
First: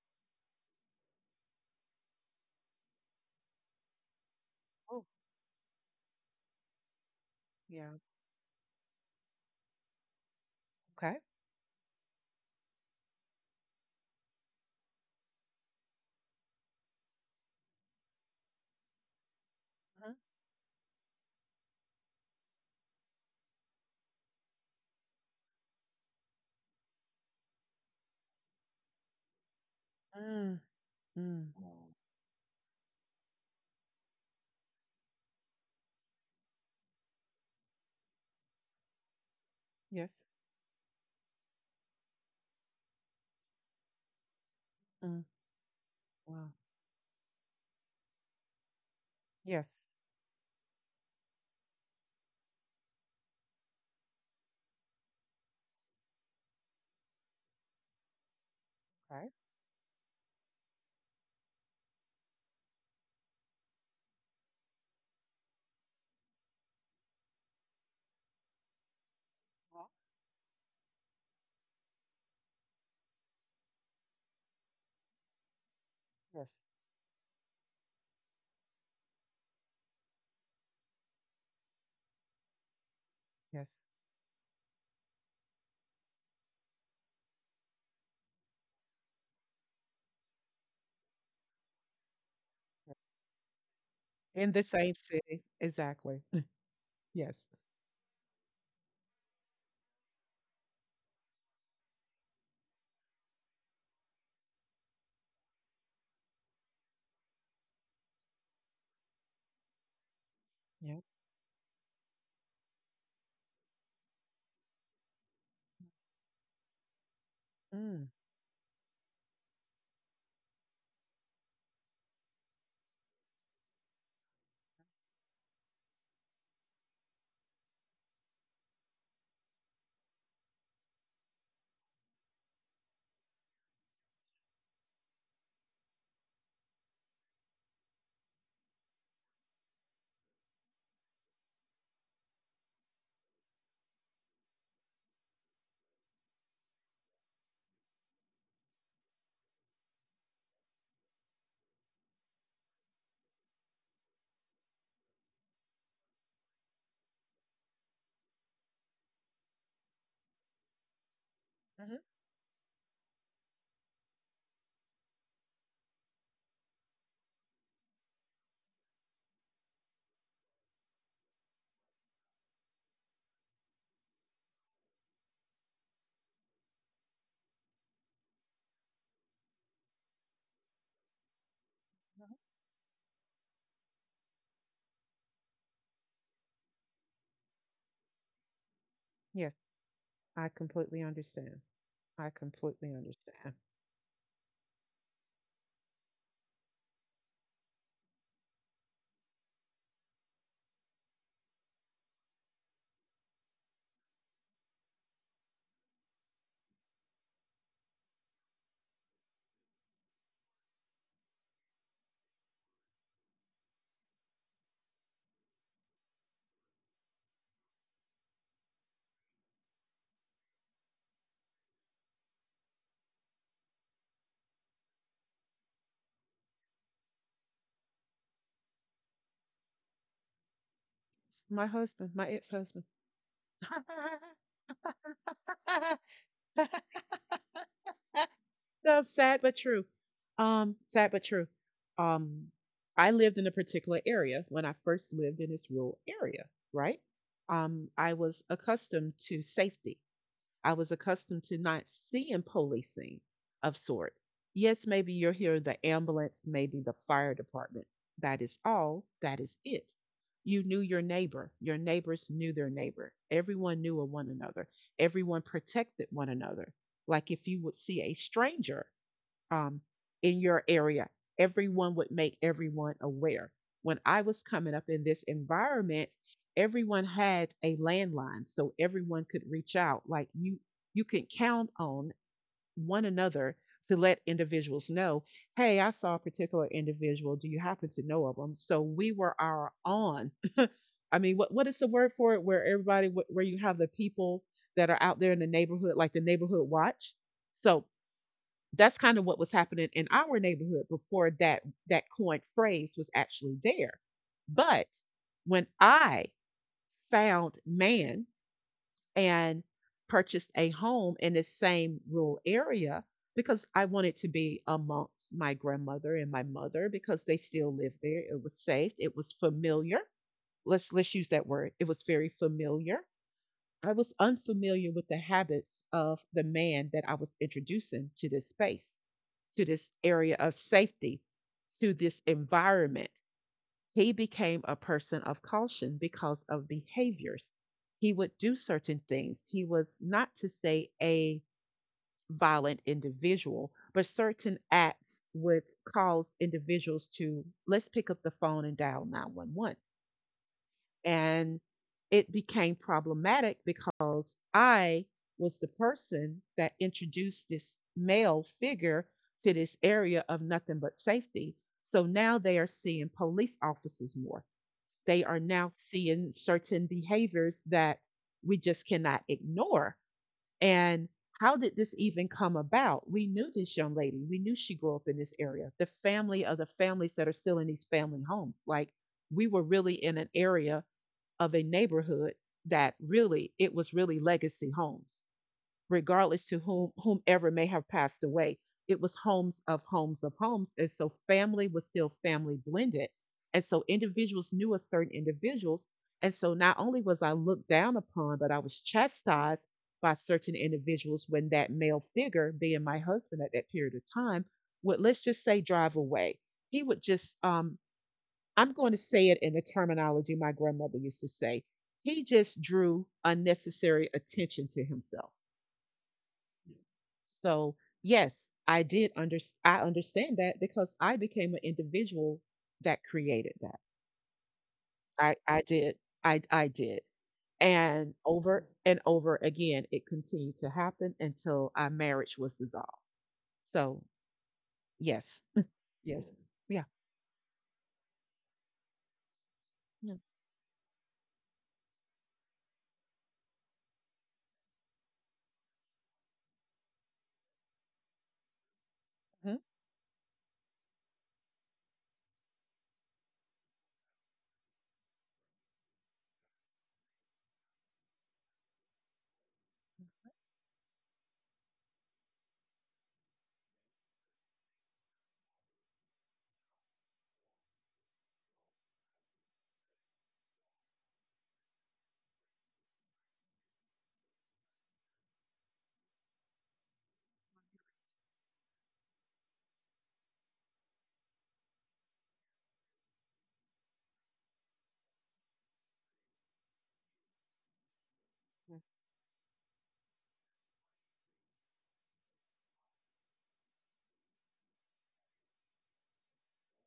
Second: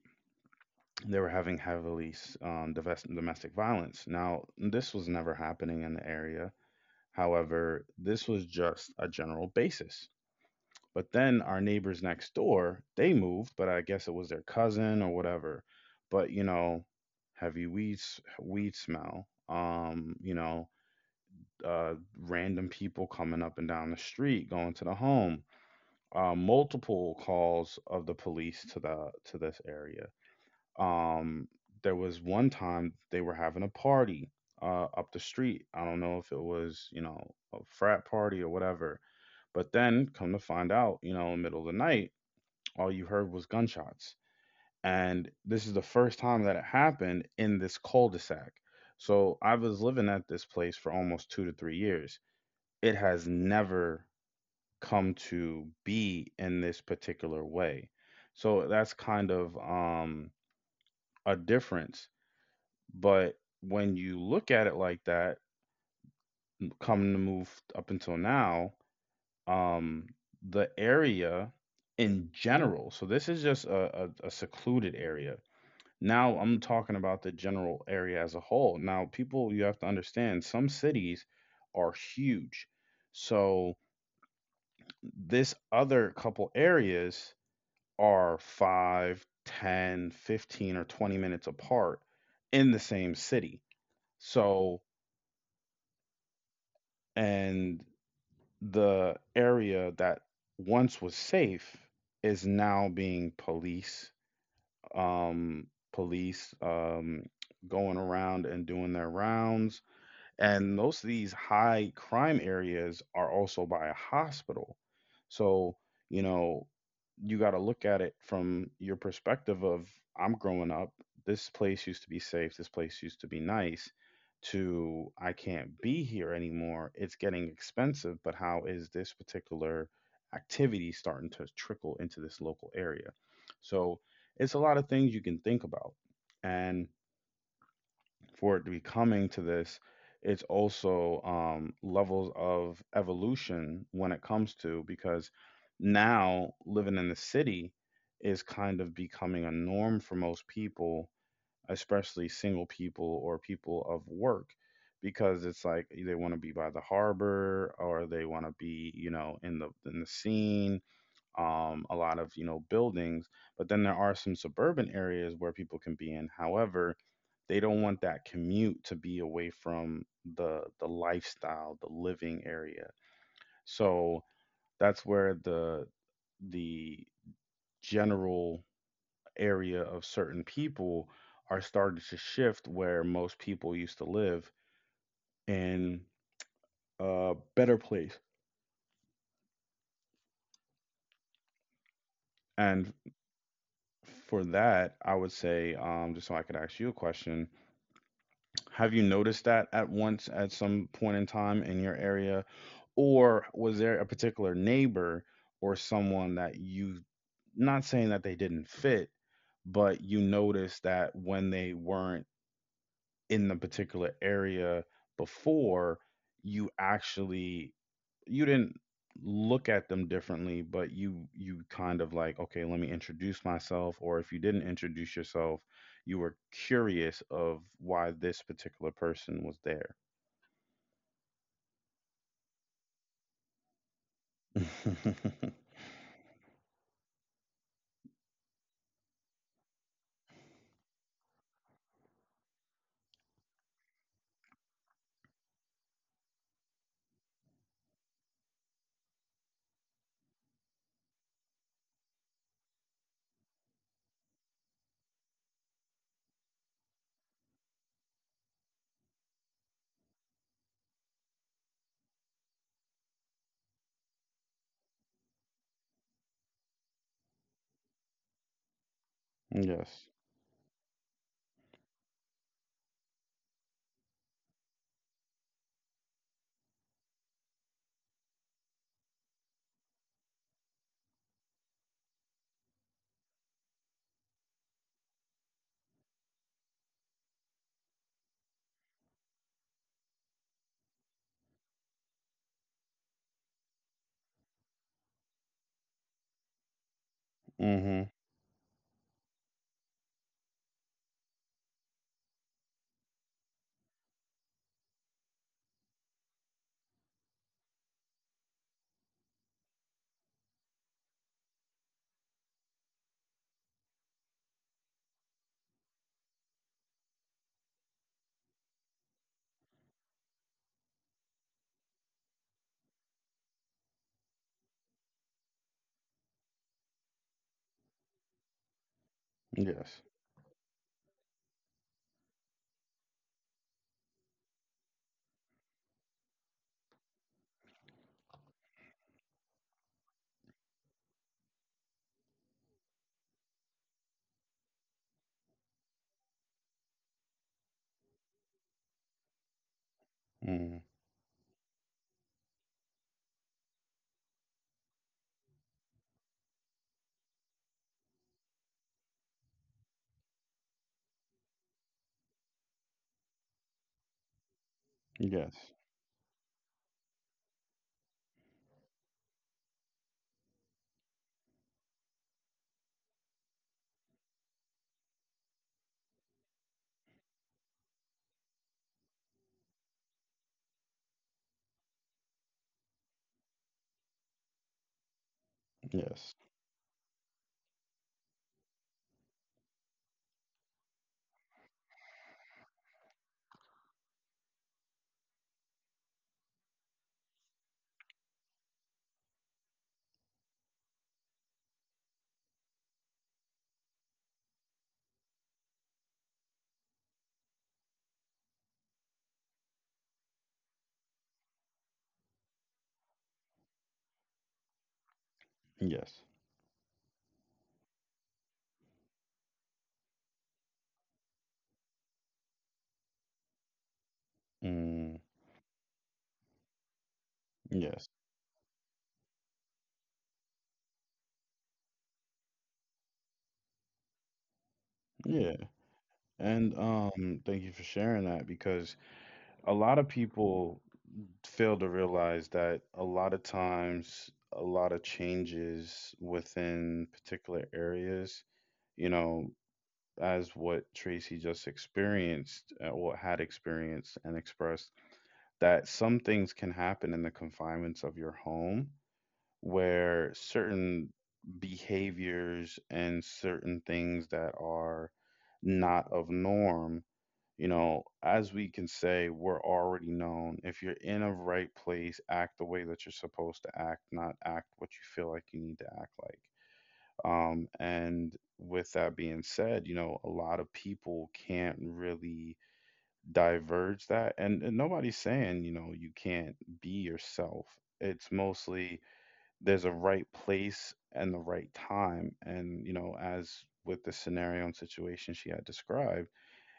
Speaker 1: they were having heavily um, domestic violence. Now, this
Speaker 2: Oh.
Speaker 1: was never happening in the area. However,
Speaker 2: Yeah.
Speaker 1: this was just a general basis. But
Speaker 2: Okay.
Speaker 1: then our neighbors next door, they moved, but I guess it was their cousin or whatever. But heavy weed smell.
Speaker 2: Mhm.
Speaker 1: Uh, Random people coming up and down the street, going to the home. Multiple calls of the police to this area.
Speaker 2: Mm.
Speaker 1: Um,
Speaker 2: Mm.
Speaker 1: there was one time they were having a party up the street. I don't know if it was a frat party or whatever. But then
Speaker 2: Yes.
Speaker 1: come to find out, in the middle of the night, all you heard was gunshots.
Speaker 2: Mm.
Speaker 1: And this is the first time
Speaker 2: Wow.
Speaker 1: that it happened in this cul-de-sac. So I was
Speaker 2: Yes.
Speaker 1: living at this place for almost 2 to 3 years. It has never come to be in this particular way. So that's
Speaker 2: Okay.
Speaker 1: kind of a difference. But when you look at it like that, come to move up until now,
Speaker 2: Well,
Speaker 1: um, the area in general, so this is just a secluded area. Now
Speaker 2: yes.
Speaker 1: I'm talking about the general area as a whole. Now, people, you have to understand, some cities are huge. So
Speaker 2: Yes.
Speaker 1: this other couple areas are 5, 10, 15, or 20 minutes apart in the
Speaker 2: Yes.
Speaker 1: same city.
Speaker 2: In the
Speaker 1: So,
Speaker 2: same city. Exactly. Yes.
Speaker 1: and the area that once was safe is now being um, police, going around and doing their rounds. And
Speaker 2: Yeah.
Speaker 1: most of these high crime areas are also by a hospital. So, you know, you got to look at
Speaker 2: Mm.
Speaker 1: it from your perspective of I'm growing up, this place used to be safe, this place used to be nice, to I can't be here anymore. It's getting expensive, but how is this particular activity starting to trickle into this local area? So, it's a lot of things you can think about. And for it to be coming to this, it's also levels of evolution when it comes to because now living in the city is kind of becoming a norm for most people, especially single people or people of work, because it's like they want to be by the harbor or they want to be, in the scene.
Speaker 2: Mhm.
Speaker 1: A lot of buildings. But then there are some suburban areas where people can be in, however they don't want that commute to be away from the lifestyle, the living area. So that's where the general area of certain people are starting to shift, where most people used to live in a better place.
Speaker 2: Yes. I completely understand. I completely
Speaker 1: And
Speaker 2: understand.
Speaker 1: for that, I would say, just so I could ask you a question, have you noticed that at once at some point in time in your area? Or was there a particular neighbor or someone that you, not saying that they didn't fit, but you noticed that when they weren't in the particular area before, you actually, you didn't look at them differently, but you kind of like, okay, let me introduce myself, or if you didn't introduce yourself, you were curious of why this particular person was there?
Speaker 2: My husband, my ex-husband. So sad but true. Sad but true. Um, I lived in a particular area when I first lived in this rural area, right? I was accustomed to safety. I was accustomed to not seeing policing of sort. Yes, maybe you're hearing the ambulance, maybe the fire department. That is all. That is it. You knew your neighbor. Your neighbors knew their neighbor. Everyone knew of one another. Everyone protected one another. Like if you would see a stranger um,
Speaker 1: Yes.
Speaker 2: in your area. Everyone would make everyone aware. When I was coming up in this environment, everyone had a landline, so everyone could reach out. Like you can count on one another to let individuals know, hey, I saw a particular individual. Do you happen to know of them? So we were our on. I mean, what is the word for it? Where everybody, where you have the people that are out there in the neighborhood, like the neighborhood watch. So
Speaker 1: Mhm.
Speaker 2: that's kind of what was happening in our neighborhood before that coined phrase was actually there. But when I found man and purchased a home in this same rural area because I wanted to be amongst my grandmother and my mother because they still lived there. It was safe. It was familiar. Let's use that word. It was very familiar. I was unfamiliar with the habits of the man that I was introducing to this space, to this
Speaker 1: Yes.
Speaker 2: area of safety, to this environment. He became a person of caution because of behaviors. He would do certain things. He was not to say a violent individual, but certain acts would cause individuals to, let's pick up the phone and dial 911.
Speaker 1: Mhm.
Speaker 2: And it became problematic because I was the person that introduced this male figure to this area of nothing but safety. So now they are seeing police officers more. They are
Speaker 1: Yes,
Speaker 2: now seeing certain behaviors that we just cannot ignore. And how did this even come about? We knew this young lady. We knew she grew up in this area. The family of the families that are still in these family homes. Like we were really in an area of a neighborhood that really, it was really legacy homes
Speaker 1: yes,
Speaker 2: regardless to whom whomever may have passed away. It was homes of homes of homes, and so family was still family blended, and so individuals knew of certain individuals. And so not only was I looked down upon, but I was chastised by certain individuals when that male figure, being my husband at that period of time, would, let's just say, drive away. He would just, I'm going to say it in the terminology my grandmother used to say. He just drew unnecessary attention to himself.
Speaker 1: yes.
Speaker 2: So, yes, I did under I understand that because I became an individual that created that.
Speaker 1: Mm,
Speaker 2: I did. I did.
Speaker 1: yes.
Speaker 2: And over again it continued to happen until our marriage was dissolved. So, yes.
Speaker 1: Yeah.
Speaker 2: Yes. Yeah.
Speaker 1: And thank you for sharing that, because a lot of
Speaker 2: Yes,
Speaker 1: people fail to realize that a lot of times, a lot of changes within particular areas, you
Speaker 2: Mhm.
Speaker 1: know, as what Tracy just experienced, what had experienced and expressed, that some things can happen in the confinements of your home where certain behaviors and certain things that are not of norm, you know, as we can say, we're already known. If you're in a right place, act the way that you're supposed to act, not act what you feel like you need to act like. And with that being said, you know, a lot of people can't really diverge that. And nobody's saying, you know, you can't be yourself. It's
Speaker 2: yes,
Speaker 1: mostly there's a right place and the right time. And, you know, as with the scenario and situation she had described,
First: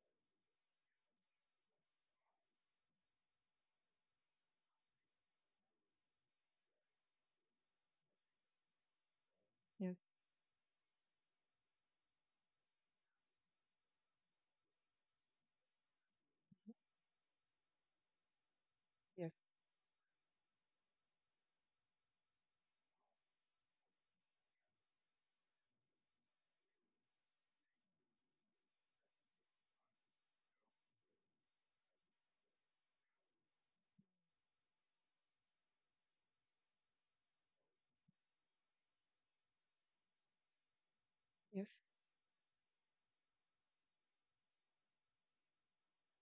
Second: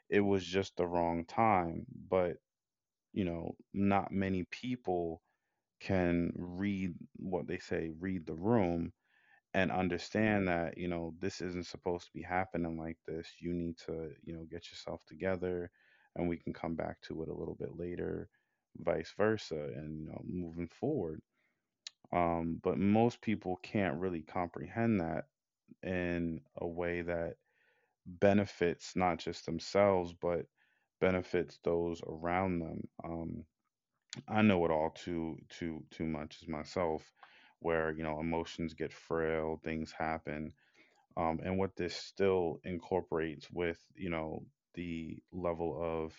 Speaker 1: it was just the wrong time. But, you know, not many people can read what they say, read the room and
Speaker 2: yes,
Speaker 1: understand that, you know, this isn't supposed to be happening like this. You need to, you know, get yourself together and we can come back to it a little bit later, vice
Speaker 2: yes,
Speaker 1: versa, and, you know, moving forward. But most people can't really comprehend that in a way that benefits not just themselves but benefits those around them. I know it all too too too much as myself, where emotions get frail, things happen. And
Speaker 2: yes,
Speaker 1: what this still incorporates with the level of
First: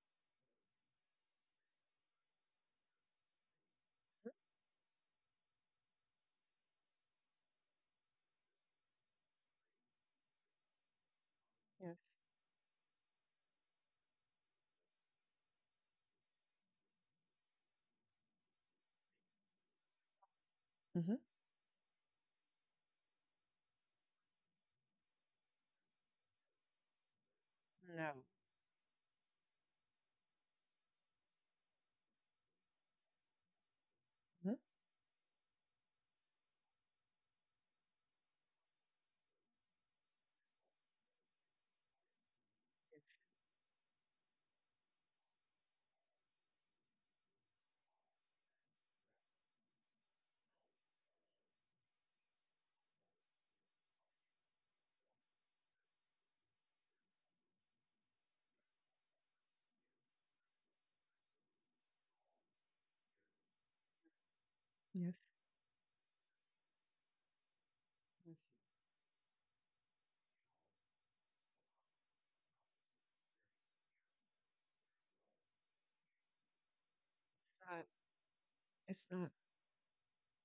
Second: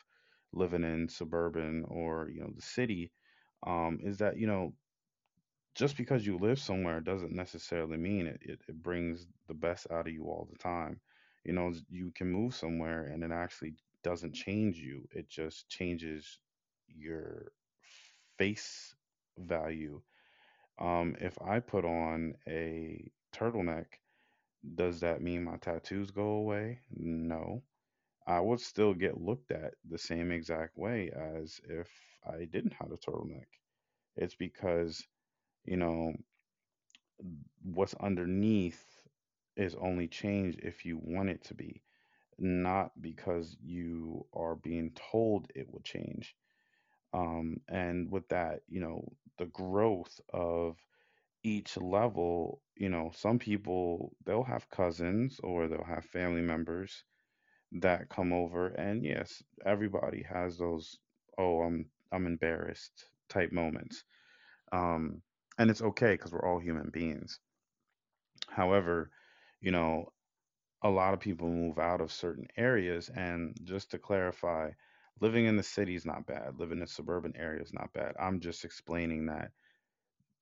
Speaker 1: living in suburban or the city is that just because you live somewhere doesn't necessarily mean it brings the best out of you all the time.
Speaker 2: yes.
Speaker 1: You can move somewhere and it actually doesn't change you, it just changes your face value.
Speaker 2: Mhm.
Speaker 1: If I put on a turtleneck, does that mean my tattoos go away? No.
Speaker 2: No.
Speaker 1: I would still get looked at the same exact way as if I didn't have a turtleneck. It's because you know, what's underneath is only changed if you want it to be, not because you are being told it will change. And with that, the growth of each level, some people they'll have cousins or they'll have family members that come over, and yes, everybody has those. Oh, I'm embarrassed type moments.
Speaker 2: Mhm.
Speaker 1: Um, and it's okay because we're all human beings.
Speaker 2: Yes.
Speaker 1: However, you know, a lot of people move out of certain areas. And just to clarify, living in the city is not bad. Living in suburban
Speaker 2: It's
Speaker 1: area is
Speaker 2: not.
Speaker 1: not bad. I'm just
Speaker 2: It's
Speaker 1: explaining
Speaker 2: not.
Speaker 1: that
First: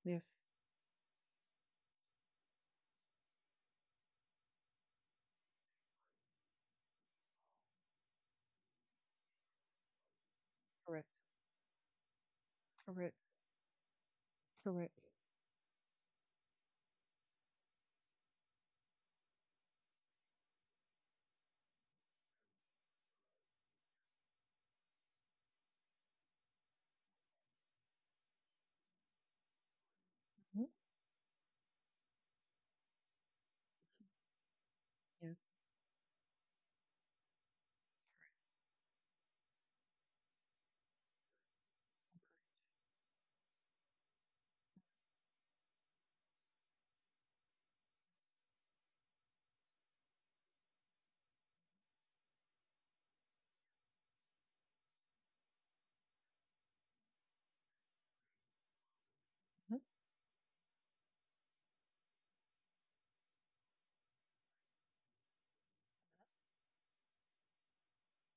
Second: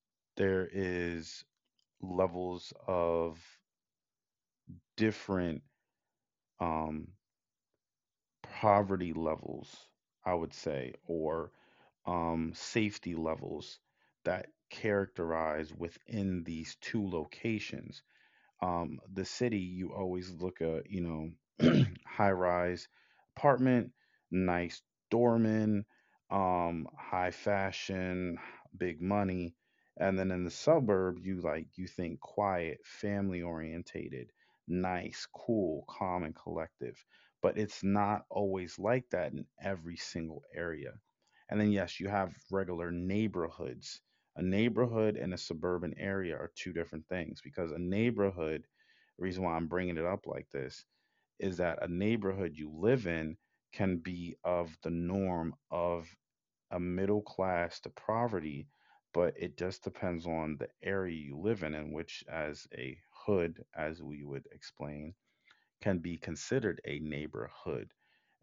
Speaker 2: Yes.
Speaker 1: there is levels of different um, poverty levels, I would say,
Speaker 2: Correct.
Speaker 1: or safety
Speaker 2: Correct.
Speaker 1: levels that
Speaker 2: Correct.
Speaker 1: characterize within these two locations. The city, you always look at, high rise apartment, nice doorman, high fashion, big money. And then in the
Speaker 2: Mhm.
Speaker 1: suburb, you like, you think quiet, family orientated, nice,
Speaker 2: Yes.
Speaker 1: cool, calm, and collective. But it's not always like that in every single area. And then, yes, you have regular neighborhoods. A neighborhood and a suburban area are two different things because a neighborhood, the reason why I'm bringing it up like this, is that a neighborhood you live in can be of the norm of a middle class to poverty, but it just
Speaker 2: Mhm.
Speaker 1: depends on the area you live in which, as a hood, as we would explain, can be considered a neighborhood.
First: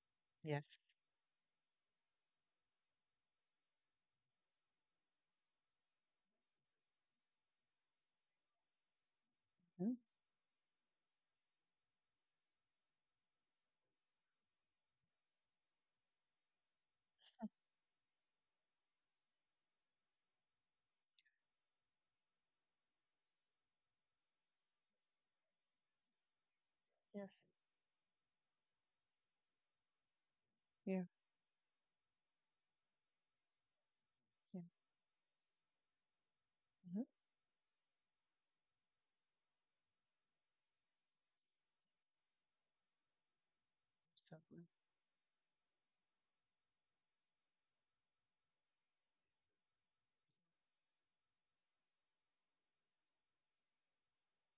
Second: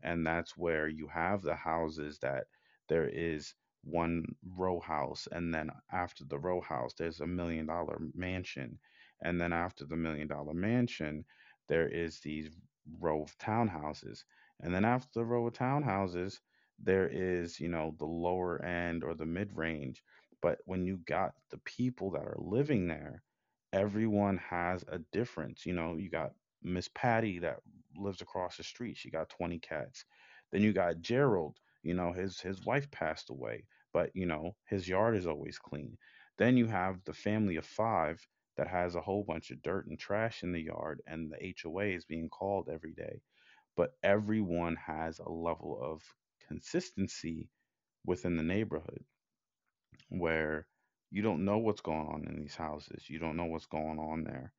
Speaker 1: And that's
Speaker 2: Yes.
Speaker 1: where you have the houses that there is one row house, and then after the row house, there's $1 million mansion. And then after
Speaker 2: Mhm.
Speaker 1: the $1 million mansion, there is these row of townhouses. And then after the row of townhouses, there is, you know, the lower end or the mid range. But when you got the people that are living there, everyone has a difference. You know, you got Miss
Speaker 2: Yes.
Speaker 1: Patty that lives across the street. She got 20 cats. Then you got
Speaker 2: Yeah.
Speaker 1: Gerald, you know, his wife passed away, but you know,
Speaker 2: Yeah.
Speaker 1: his yard is always clean. Then you have
Speaker 2: hmm
Speaker 1: the family of five that has a whole bunch of dirt and trash in the yard and the HOA is being called every day, but
Speaker 2: Absolutely.
Speaker 1: everyone has a level of consistency within the neighborhood where you don't know what's going on in these houses. You don't know what's going on there.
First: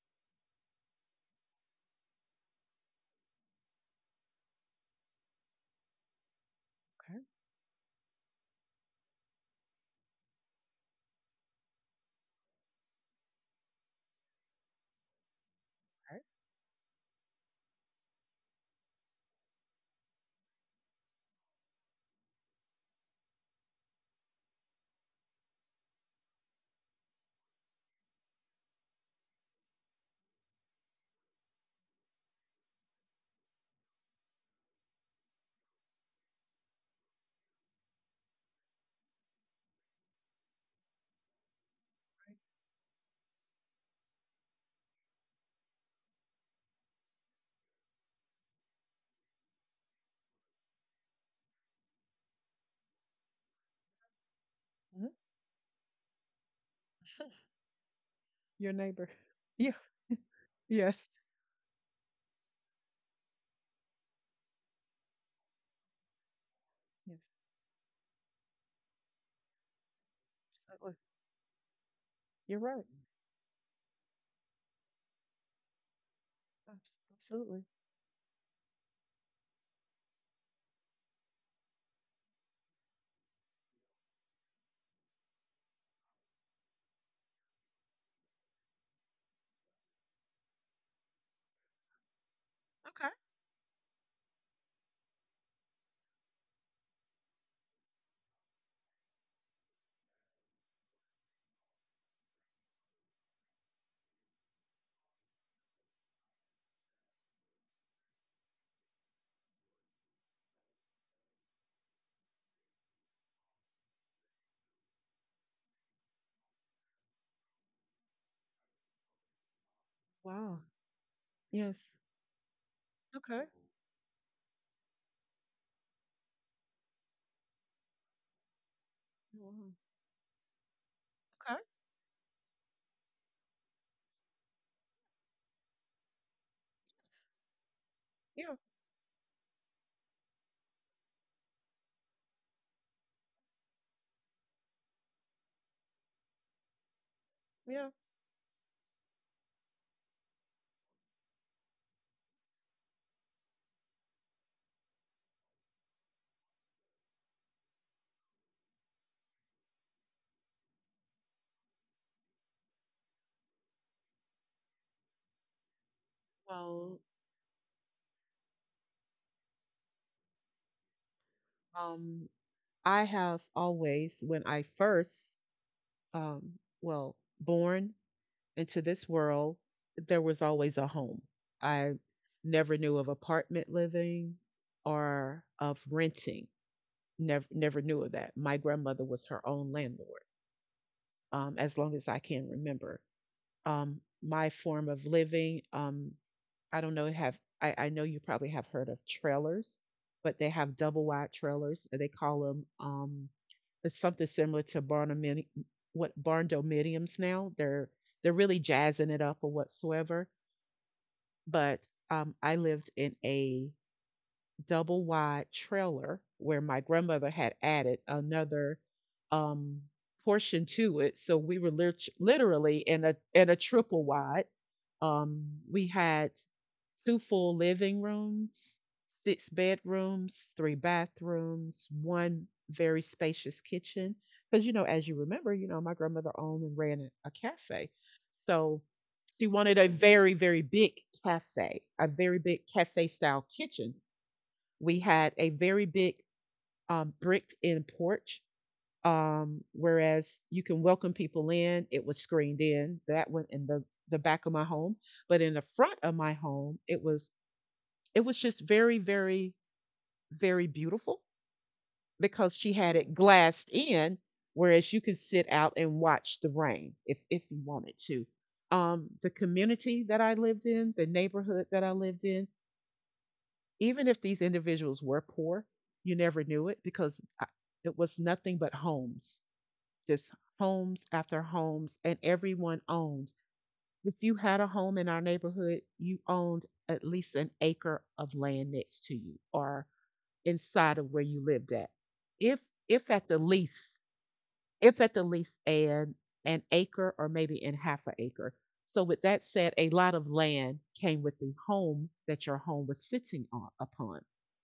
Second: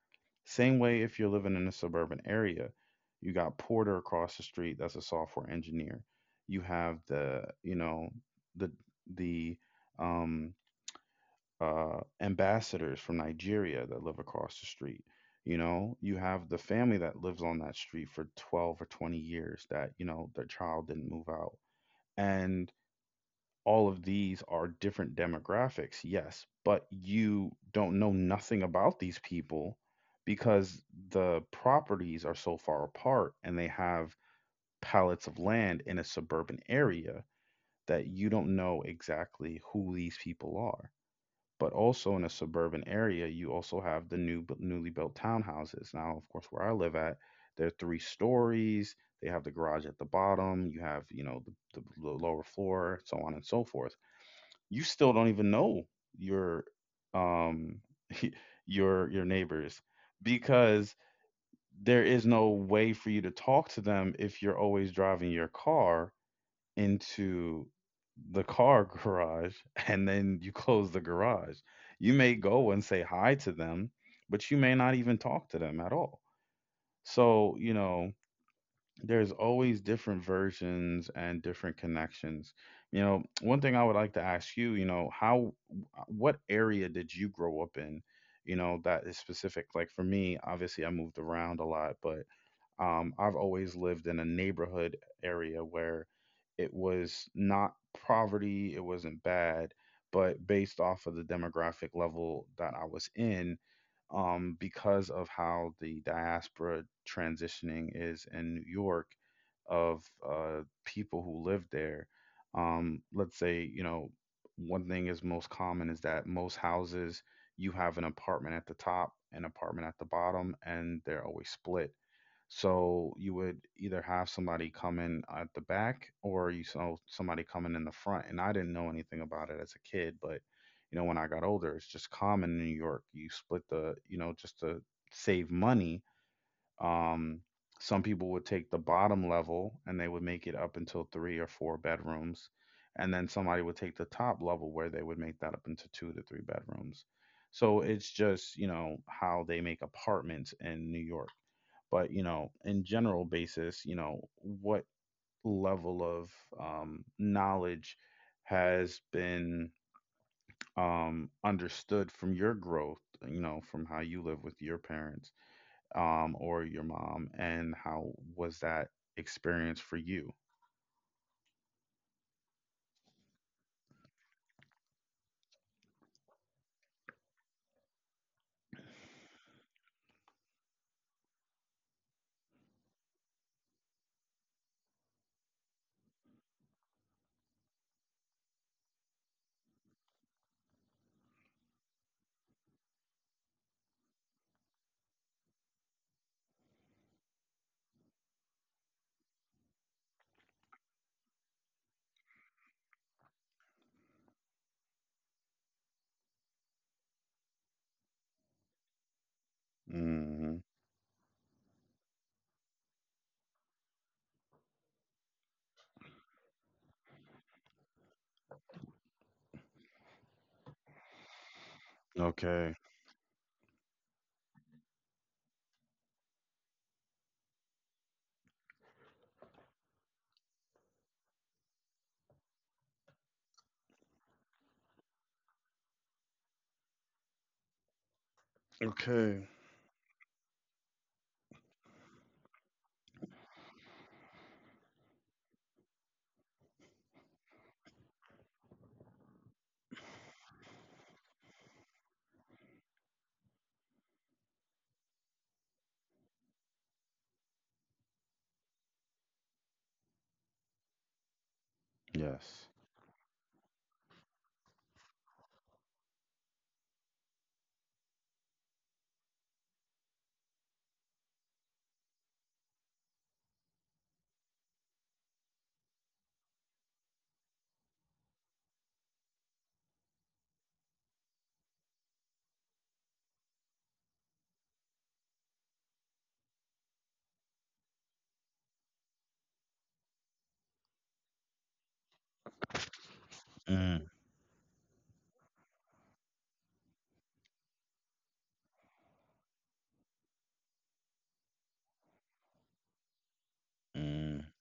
Speaker 1: Same way if you're living in a suburban area, you got Porter across the street that's a software engineer. You have
Speaker 2: Okay.
Speaker 1: the, you know, the the um ambassadors from Nigeria that live across the street. You know, you
Speaker 2: Right.
Speaker 1: have the family that lives on that street for 12 or 20 years that, you know, their child didn't move out. And all of these are different demographics, yes, but you don't know nothing about these people because the properties are so far apart and they have pallets of land in a suburban area that you don't know exactly who these people are. But also in a suburban area, you also have the newly built townhouses. Now, of course, where I live at, they're three stories. They have the garage at the bottom. You have, you know, the lower floor, so on and so forth you
Speaker 2: hmm
Speaker 1: still don't even know your um
Speaker 2: Your neighbor.
Speaker 1: your
Speaker 2: Yeah.
Speaker 1: neighbors
Speaker 2: Yes.
Speaker 1: because there is no way for you to talk to them if you're always driving your car
Speaker 2: Yes.
Speaker 1: into the car garage and then you close
Speaker 2: Absolutely.
Speaker 1: the garage. You may
Speaker 2: You're
Speaker 1: go
Speaker 2: right.
Speaker 1: and say hi to them, but you may not even talk to them at all.
Speaker 2: Abs-
Speaker 1: So,
Speaker 2: Absolutely.
Speaker 1: you know, there's always different versions and different connections. You know, one thing I would like to ask you, you know, what area did you grow up in? You know, that is specific. Like for me, obviously I moved around a lot, but
Speaker 2: Okay.
Speaker 1: I've always lived in a neighborhood area where it was not poverty, it wasn't bad, but based off of the demographic level that I was in, because of how the diaspora transitioning is in New York of people who live there. Let's say, you know, one thing is most common is that most houses, you have an apartment at the top, an apartment at the bottom,
Speaker 2: Wow.
Speaker 1: and they're always
Speaker 2: Yes.
Speaker 1: split so you
Speaker 2: Okay.
Speaker 1: would either have somebody come in at the back or you saw somebody coming in the front. And I didn't know anything about it as
Speaker 2: Wow.
Speaker 1: a kid, but you know, when I got
Speaker 2: Okay.
Speaker 1: older, it's just common in New York. You split the, you know, just to save money. Um, some people would
Speaker 2: Yeah.
Speaker 1: take the bottom level and they would make it up until three or four bedrooms. And then somebody would take the top level where they would make that up into two to three bedrooms. So
Speaker 2: Yeah.
Speaker 1: it's just, you know, how they make apartments in New York but you know in general basis you know what level of knowledge has been understood from your growth, you know, from how you live with your parents, or your
Speaker 2: Well,
Speaker 1: mom, and how was that experience for you?
Speaker 2: um, I have always, when I first, well, born into this world, there was always a home. I never knew of apartment living or of renting. Never, never knew of that. My grandmother was her own landlord, as long as I can remember. My form of living, I don't know. I know you probably have heard of trailers, but they have double wide trailers. They call them it's something similar to barndomini- what barn dominiums now. They're really jazzing it up or whatsoever.
Speaker 1: Hmm.
Speaker 2: But I lived in a double wide trailer where my grandmother had added another um, portion to it. So we were
Speaker 1: Okay.
Speaker 2: literally in a triple wide. We had two full living rooms, six bedrooms, three bathrooms, one very spacious kitchen. Because, you know, as you remember, you know, my grandmother owned and ran a cafe. So she
Speaker 1: Okay.
Speaker 2: wanted a very, very big cafe, a very big cafe style kitchen. We had a very big bricked in porch, whereas you can welcome people in, it was screened in. That went in the back of my home, but in the front of my home, it was just very, very, very beautiful because
Speaker 1: Yes.
Speaker 2: she had it glassed in, whereas you could sit out and watch the rain if you wanted to. The community that I lived in, the neighborhood that I lived in, even if these individuals were poor, you never knew it because I- it was nothing but homes. Just homes after homes, and everyone owned. If you had a home in our neighborhood, you owned at least an acre of land next to you or inside of where you lived at. If if at the least,
Speaker 1: Mm.
Speaker 2: if at the least an acre or maybe in half an acre. So with that said, a lot of land came with the home that your home was sitting on upon.
Speaker 1: Mm.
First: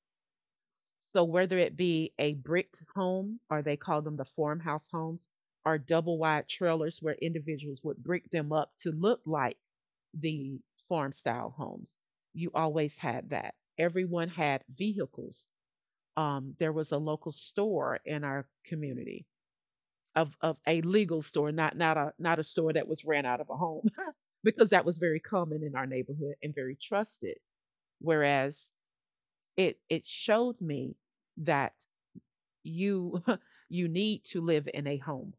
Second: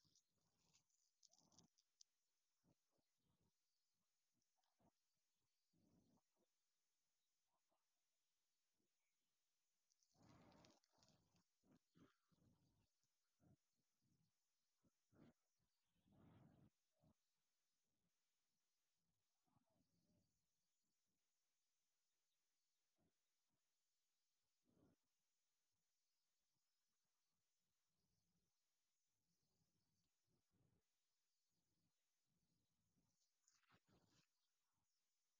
Speaker 2: So whether it be a bricked home, or they call them the farmhouse homes, or double wide trailers where individuals would brick them up to look like the farm style homes, you always had that. Everyone had vehicles. There was a local store in our community, of a legal store, not a not a store that was ran out of a home, because that was very common in our neighborhood and very trusted. Whereas it showed me that you you need to live in a home,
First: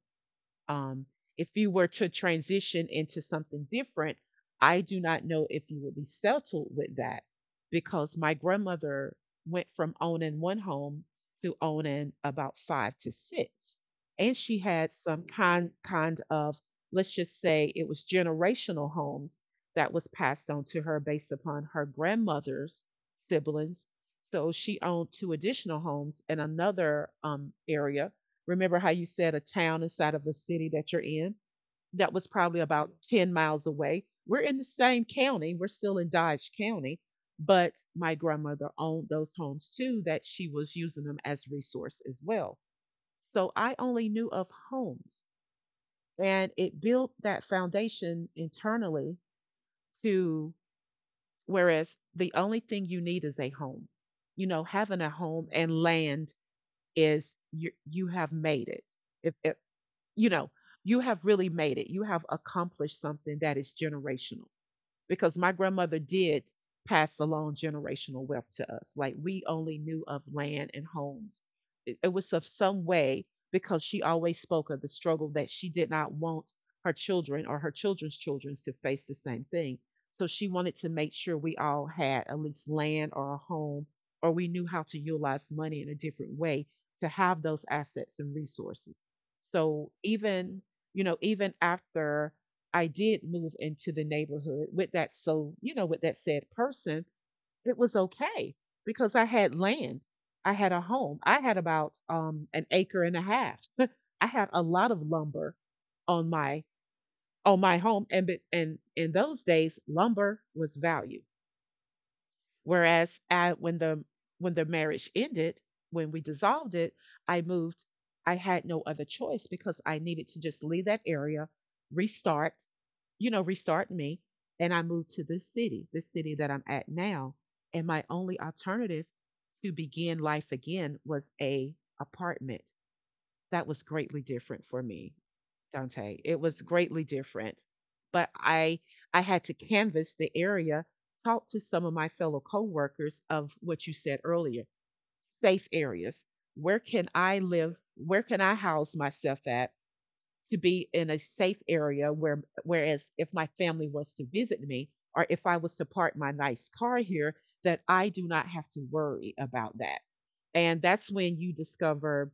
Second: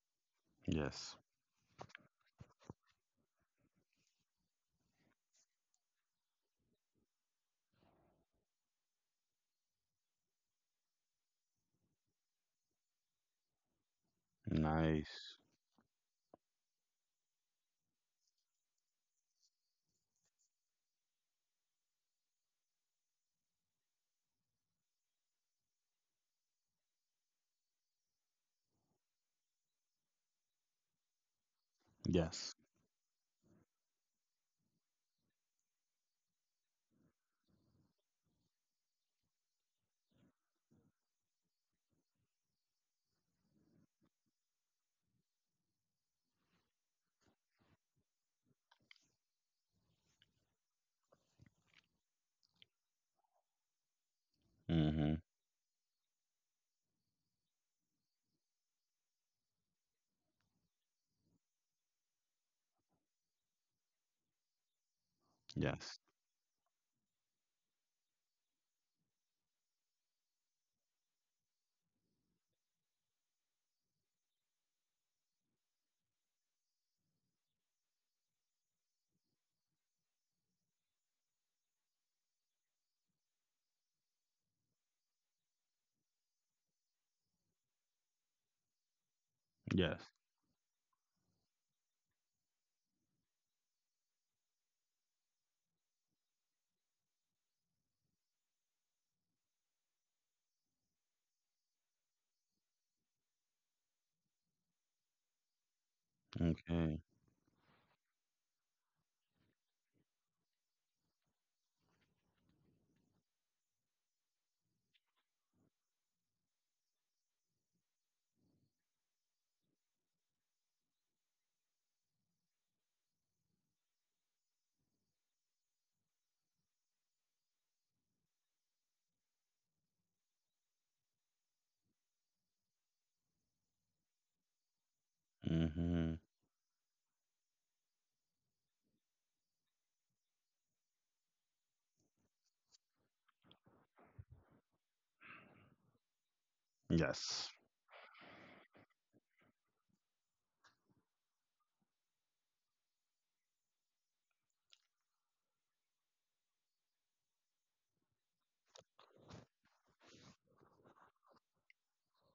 Speaker 2: um,
Speaker 1: Yes.
Speaker 2: if you were to transition into something different, I do not know if you would be settled with that because my grandmother went from owning one home to owning about five to six. And she had some
Speaker 1: Nice.
Speaker 2: kind of, let's just say it was generational homes that was passed on to her based upon her grandmother's siblings. So she owned two additional homes in another area. Remember how you said a town inside of the city that you're in? That was
Speaker 1: Yes.
Speaker 2: probably about 10 miles away. We're in the same county. We're still in Dodge County, but my grandmother owned those homes too, that she was using them as resource as well. So I only knew of homes, and it built that foundation internally to whereas the only thing you need is a home. You know, having a
Speaker 1: Hmm.
Speaker 2: home and land is, you have made it. If, you know, you have really made it. You have accomplished something that is generational because my
Speaker 1: Yes.
Speaker 2: grandmother did pass along generational wealth to us. Like we only knew of land and homes. It was of some way because she always spoke of the struggle that she did not want her children or her children's children to face the same thing. So she wanted to make sure we all had at least land or a home, or we knew how to utilize money in a different way to have those assets and resources. So
Speaker 1: Yes.
Speaker 2: even, you know, even after I did move into the neighborhood with that, so, you know, with that said person, it was okay because I had land. I had a home. I had about an acre and a half. I had a lot of lumber on my
Speaker 1: Okay.
Speaker 2: on my home, and and in those days lumber was valued. Whereas I, when the marriage ended, when we dissolved it, I moved. I had no other choice because I needed to just leave that area, restart, you know, restart me, and I moved to this city that I'm at now. And my only alternative to begin life again was a apartment. That was greatly different for me.
Speaker 1: Hmm.
Speaker 2: Dante. It was greatly different. But I had to canvas the area, talk to some of my fellow coworkers of what you said earlier, safe areas. Where can I
Speaker 1: Yes.
Speaker 2: live? Where can I house myself at to be in a safe area where whereas if my family was to visit me or if I was to park my nice car here, that I do not have to worry about that. And that's when you discover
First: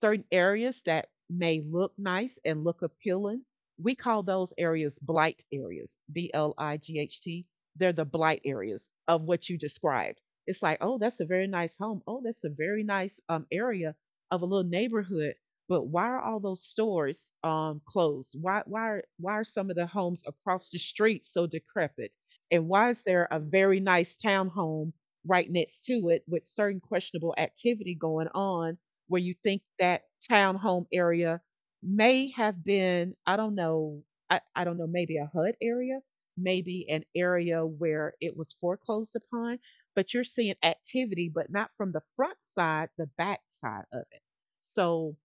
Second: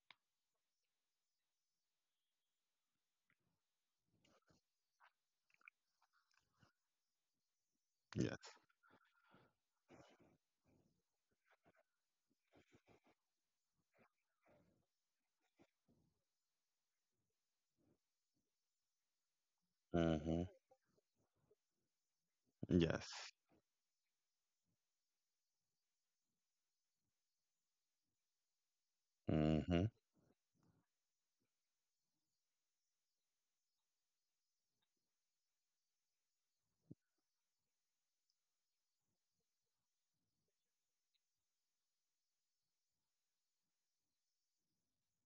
Speaker 2: certain areas that may look nice and look appealing, we call those areas blight areas, BLIGHT. They're the
Speaker 1: Yes.
Speaker 2: blight areas of what you described. It's like, oh, that's a very nice home. Oh, that's a very nice area of a little neighborhood. But why are all those stores closed? Why are some of the homes
Speaker 1: Mm-hmm.
Speaker 2: across the street so decrepit? And why is there
Speaker 1: Yes.
Speaker 2: a very nice townhome right next to it with certain questionable activity going on? Where you think
Speaker 1: Mm-hmm.
Speaker 2: that townhome area may have been, I don't know, I don't know, maybe a HUD area, maybe an area where it was foreclosed upon, but you're seeing activity, but not from the front side, the back side of it. So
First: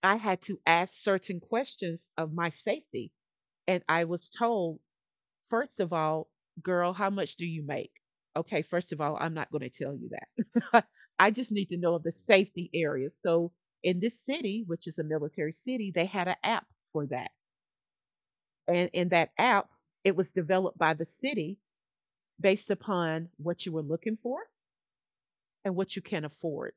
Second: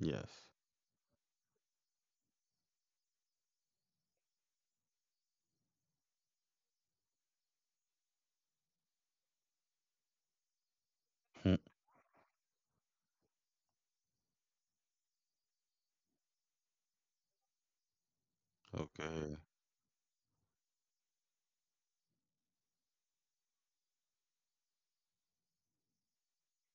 Speaker 2: I had
Speaker 1: Yes.
Speaker 2: to ask certain questions of my safety. And I was told, first of all, girl, how much do you make? Okay, first of all, I'm not going to tell you that. I just
Speaker 1: Hmm.
Speaker 2: need to know of the safety areas. So in this city, which is a military city, they had an app for that. And in that
Speaker 1: Okay.
Speaker 2: app, it was developed by the city based upon what you were looking for and what you can afford.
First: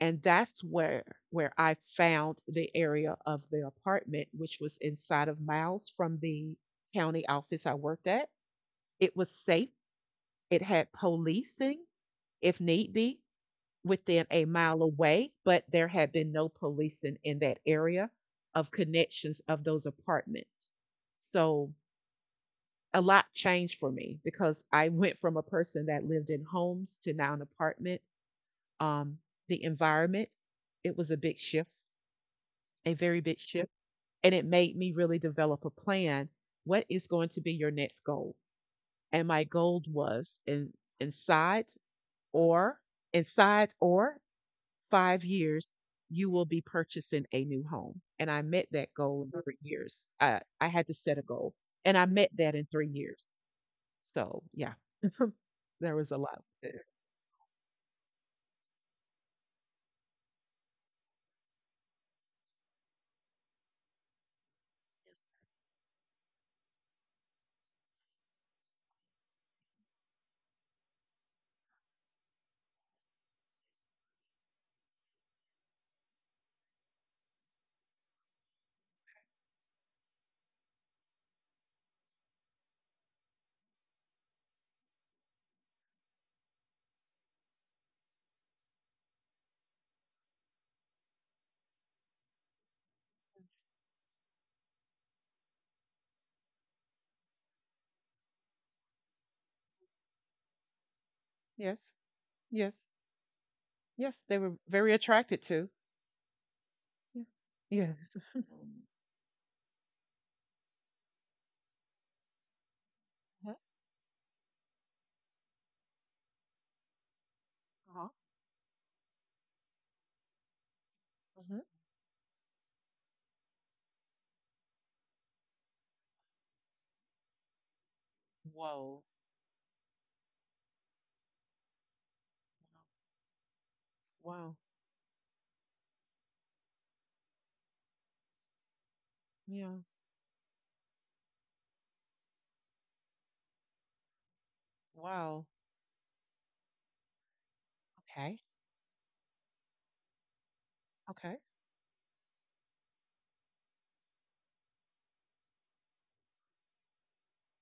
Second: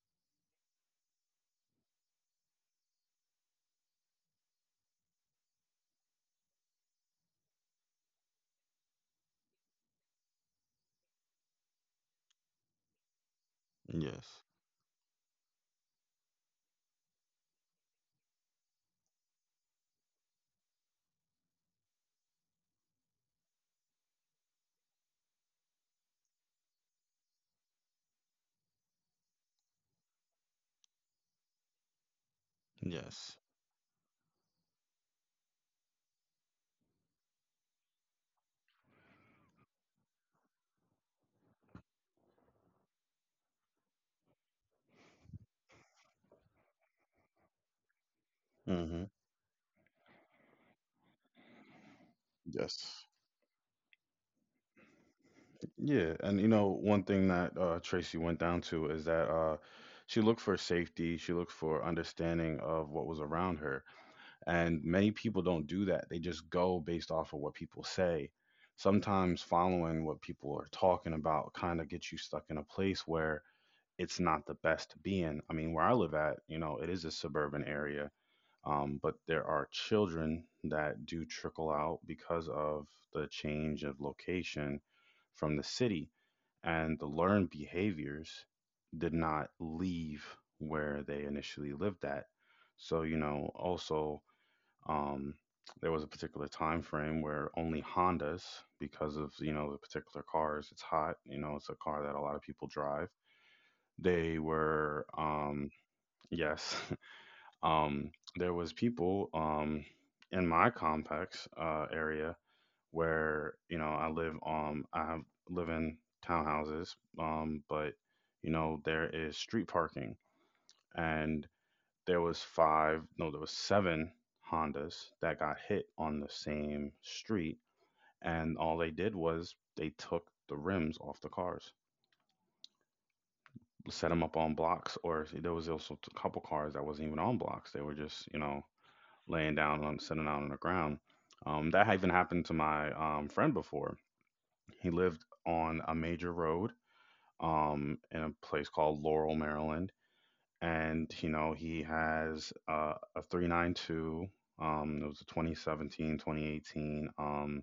Speaker 2: And that's where I found the area of the apartment, which was inside of miles from the county office I worked at. It was safe. It had policing, if need be, within
Speaker 1: Yes.
Speaker 2: a mile away, but there had been no policing in that area of connections of those apartments. So a lot changed for me because I went from a person that lived in homes to now an apartment. Um, the environment, it was a big shift, a very
Speaker 1: Yes.
Speaker 2: big shift. And it made me really develop a plan. What is going to be your next goal? And my goal was in, inside or inside or 5 years, you will be purchasing a new home. And I met that
Speaker 1: Mm-hmm.
Speaker 2: goal in 3 years. I had to set a goal, and I met that in three
Speaker 1: Yes.
Speaker 2: years. So yeah, there was
Speaker 1: Yeah,
Speaker 2: a
Speaker 1: and
Speaker 2: lot
Speaker 1: you know,
Speaker 2: there.
Speaker 1: one thing that Tracy went down to is that she looked for safety, she looked for understanding of what was around her. And many people don't do that. They just go based off of what people say. Sometimes following what people are talking about kind of gets you stuck in a place where it's not the best to be in. I mean, where I live at, you know, it is a suburban area. But there are children that do trickle out because of the change of location from the city, and the learned behaviors did not leave where they initially lived at. So, you know, also, um, there was a particular time frame where only Hondas, because of, you know, the particular cars, it's hot, you know, it's a
Speaker 2: Yes,
Speaker 1: car that a lot of people
Speaker 2: yes,
Speaker 1: drive.
Speaker 2: yes.
Speaker 1: They
Speaker 2: They were very
Speaker 1: were,
Speaker 2: attracted to.
Speaker 1: yes,
Speaker 2: Yeah.
Speaker 1: um,
Speaker 2: Yes.
Speaker 1: there was people in my complex area
Speaker 2: Mm-hmm.
Speaker 1: where you know I live, live in townhouses, but
Speaker 2: Uh-huh.
Speaker 1: you know there is street parking, and
Speaker 2: Hmm.
Speaker 1: there was five, no, there was seven Hondas that got hit on the same street, and all they
Speaker 2: Whoa.
Speaker 1: did was they took the rims off the cars, set them up on
Speaker 2: Wow.
Speaker 1: blocks, or there was also a couple cars that wasn't even on blocks, they were just, you know, laying
Speaker 2: Yeah.
Speaker 1: down, sitting out on the ground. That had even happened to my friend before. He lived
Speaker 2: Wow.
Speaker 1: on a major road in a
Speaker 2: Okay.
Speaker 1: place called Laurel, Maryland. And, you
Speaker 2: Okay.
Speaker 1: know, he has a 392. It was a 2017, 2018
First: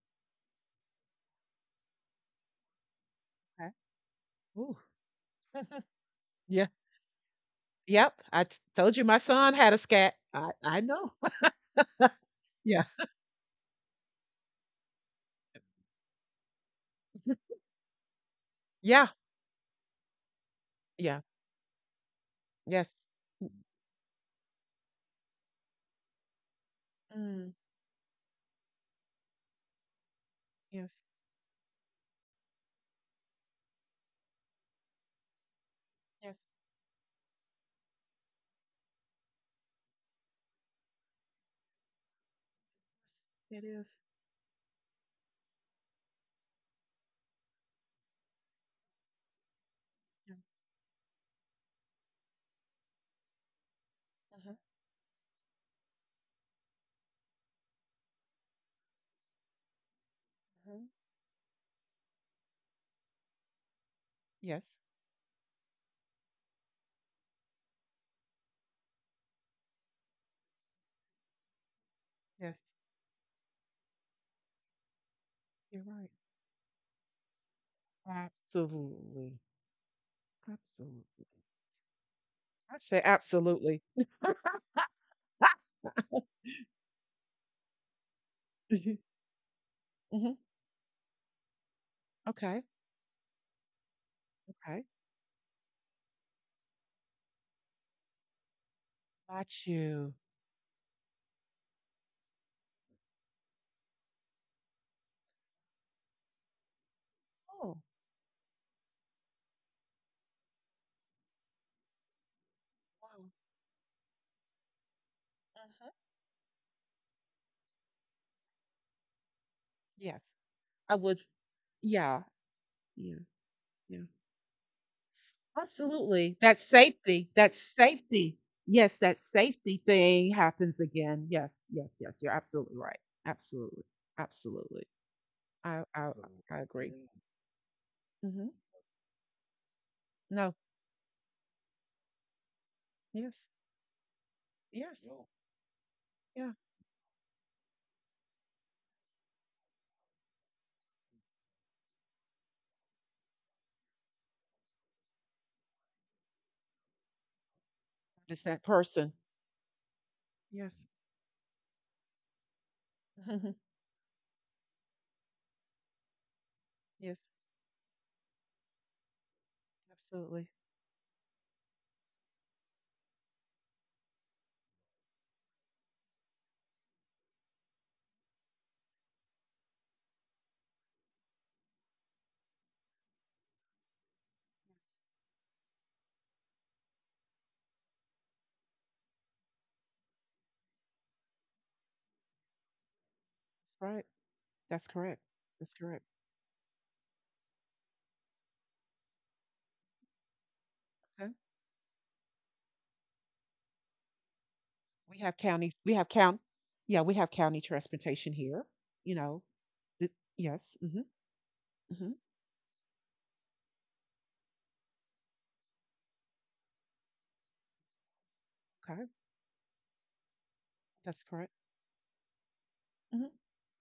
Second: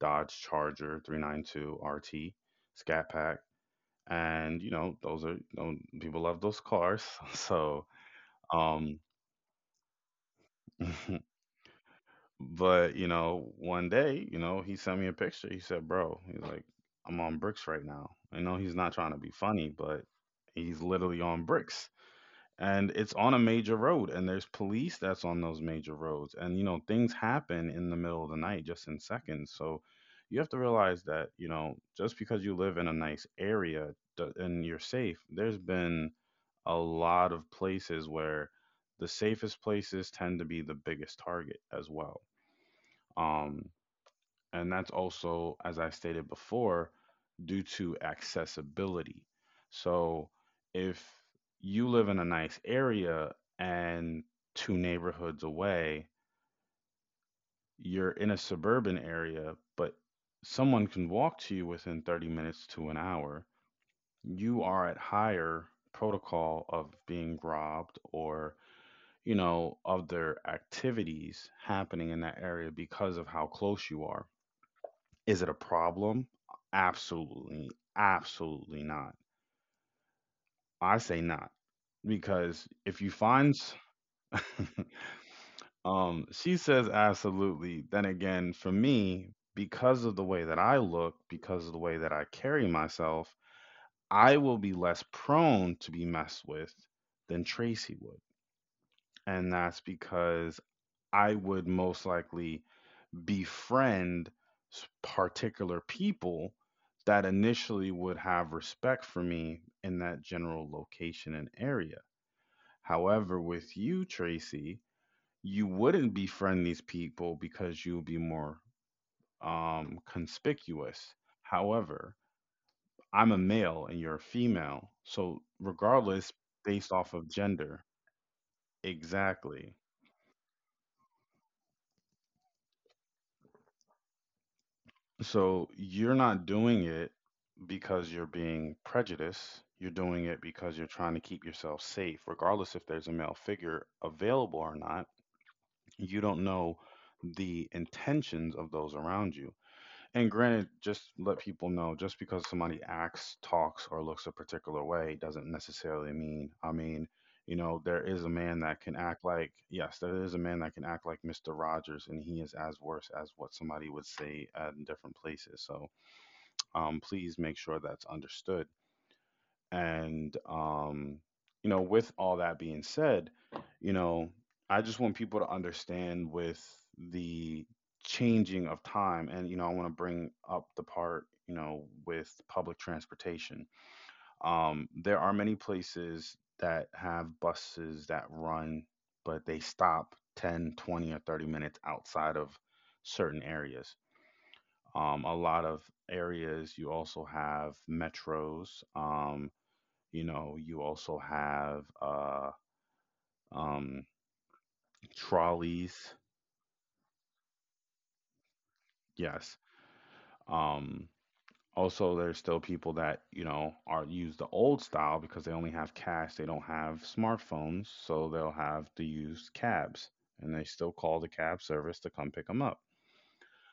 Speaker 1: Dodge Charger 392 RT Scat Pack.
Speaker 2: Okay.
Speaker 1: And, you
Speaker 2: Ooh.
Speaker 1: know, those are, you know, people love those
Speaker 2: Yeah.
Speaker 1: cars. So,
Speaker 2: Yep. I told
Speaker 1: um,
Speaker 2: you my son had a scat. I know. Yeah.
Speaker 1: but you know, one day, you know, he sent me a picture. He said, "Bro," he's like, "I'm on bricks right now." I know he's not
Speaker 2: Yeah.
Speaker 1: trying to be funny, but he's literally
Speaker 2: Yeah.
Speaker 1: on bricks, and
Speaker 2: Yes.
Speaker 1: it's on a major road, and there's police that's on those major roads, and you know, things
Speaker 2: Mm.
Speaker 1: happen in the middle of the night, just in seconds. So you have to
Speaker 2: Yes.
Speaker 1: realize that, you know, just because you live in a nice area do- and you're safe, there's been
Speaker 2: Yes,
Speaker 1: a lot of places where the safest places tend to be the biggest target as well.
Speaker 2: yes, it
Speaker 1: Um,
Speaker 2: is.
Speaker 1: and that's also, as I stated before, due to accessibility. So
Speaker 2: Yes.
Speaker 1: if you live in a nice area and
Speaker 2: Uh-huh.
Speaker 1: two neighborhoods away, you're in a suburban area, but
Speaker 2: Uh-huh.
Speaker 1: someone can walk to you within 30 minutes to an hour,
Speaker 2: Yes.
Speaker 1: you are at higher protocol of being robbed or, you know, other activities happening in that
Speaker 2: Yes.
Speaker 1: area because of how close you are. Is it a
Speaker 2: You're right.
Speaker 1: problem? Absolutely, absolutely not.
Speaker 2: Absolutely.
Speaker 1: I
Speaker 2: Absolutely.
Speaker 1: say not because
Speaker 2: I'd say
Speaker 1: if you find,
Speaker 2: absolutely. Ah!
Speaker 1: she says absolutely. Then again, for me, because of the
Speaker 2: Mhm.
Speaker 1: way that I look, because of the way that I
Speaker 2: Okay.
Speaker 1: carry myself, I will be
Speaker 2: Okay.
Speaker 1: less prone to be messed with than Tracy would,
Speaker 2: Got
Speaker 1: and that's
Speaker 2: you.
Speaker 1: because I would most likely befriend particular people that
Speaker 2: Oh,
Speaker 1: initially would have respect for me in that general location and area.
Speaker 2: wow.
Speaker 1: However, with you, Tracy, you
Speaker 2: Uh-huh.
Speaker 1: wouldn't befriend these people because you'll be more
Speaker 2: Yes. I
Speaker 1: conspicuous.
Speaker 2: would. Yeah.
Speaker 1: However,
Speaker 2: Yeah.
Speaker 1: I'm a male
Speaker 2: Yeah.
Speaker 1: and you're a female. So,
Speaker 2: Absolutely.
Speaker 1: regardless,
Speaker 2: That
Speaker 1: based off
Speaker 2: safety,
Speaker 1: of
Speaker 2: that
Speaker 1: gender,
Speaker 2: safety. Yes, that
Speaker 1: exactly.
Speaker 2: safety thing happens again. Yes, yes, yes. You're absolutely right. Absolutely. Absolutely.
Speaker 1: So
Speaker 2: I
Speaker 1: you're
Speaker 2: so,
Speaker 1: not
Speaker 2: I
Speaker 1: doing
Speaker 2: agree.
Speaker 1: it because
Speaker 2: Yeah.
Speaker 1: you're
Speaker 2: Hmm.
Speaker 1: being prejudiced. You're doing it
Speaker 2: No.
Speaker 1: because you're trying to keep yourself safe, regardless if there's a male
Speaker 2: Yes.
Speaker 1: figure available or
Speaker 2: Yes,
Speaker 1: not.
Speaker 2: no.
Speaker 1: You don't
Speaker 2: Yeah.
Speaker 1: know the intentions of those around you. And granted, just let people know just because somebody acts, talks, or looks a particular way doesn't necessarily mean, I mean, you know, there is a
Speaker 2: It's that
Speaker 1: man that can
Speaker 2: person.
Speaker 1: act like, yes, there is a man
Speaker 2: Yes.
Speaker 1: that can act like Mr. Rogers, and he is as worse as what somebody would say in different places. So,
Speaker 2: Yes.
Speaker 1: please make sure that's understood. And,
Speaker 2: Absolutely.
Speaker 1: you know, with all that being said, you know, I just want people to understand with the changing of time. And, you know, I want to bring up the part, you know, with public transportation. There are many places that have buses that run, but they stop 10, 20, or 30 minutes outside of certain
Speaker 2: That's
Speaker 1: areas.
Speaker 2: right. That's correct.
Speaker 1: A
Speaker 2: That's
Speaker 1: lot of
Speaker 2: correct.
Speaker 1: areas you also have metros. You know, you also
Speaker 2: Okay.
Speaker 1: have um,
Speaker 2: We have county. We have
Speaker 1: trolleys.
Speaker 2: count. Yeah, we have county transportation here. You know.
Speaker 1: Yes.
Speaker 2: The, yes. Hmm.
Speaker 1: Um,
Speaker 2: Hmm.
Speaker 1: also, there's still people that you know are use the old style because they only have cash. They don't have smartphones, so they'll have
Speaker 2: Okay.
Speaker 1: to use cabs, and they still
Speaker 2: That's
Speaker 1: call the
Speaker 2: correct.
Speaker 1: cab service to come pick them up.
Speaker 2: Mm hmm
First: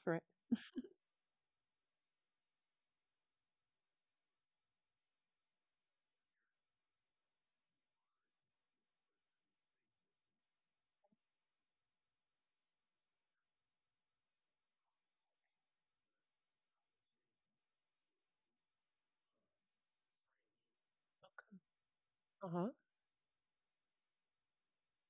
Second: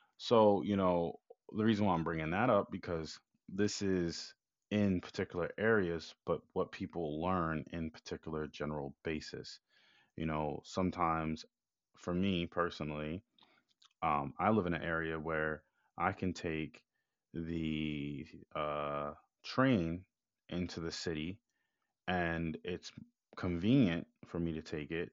Speaker 2: Correct.
Speaker 1: So, you know, the reason why I'm bringing that up because this is in particular areas, but what people learn in particular general basis. You know, sometimes for me personally, I live in an area where I can take the train into the city,
Speaker 2: Uh
Speaker 1: and
Speaker 2: huh.
Speaker 1: it's convenient for me to take it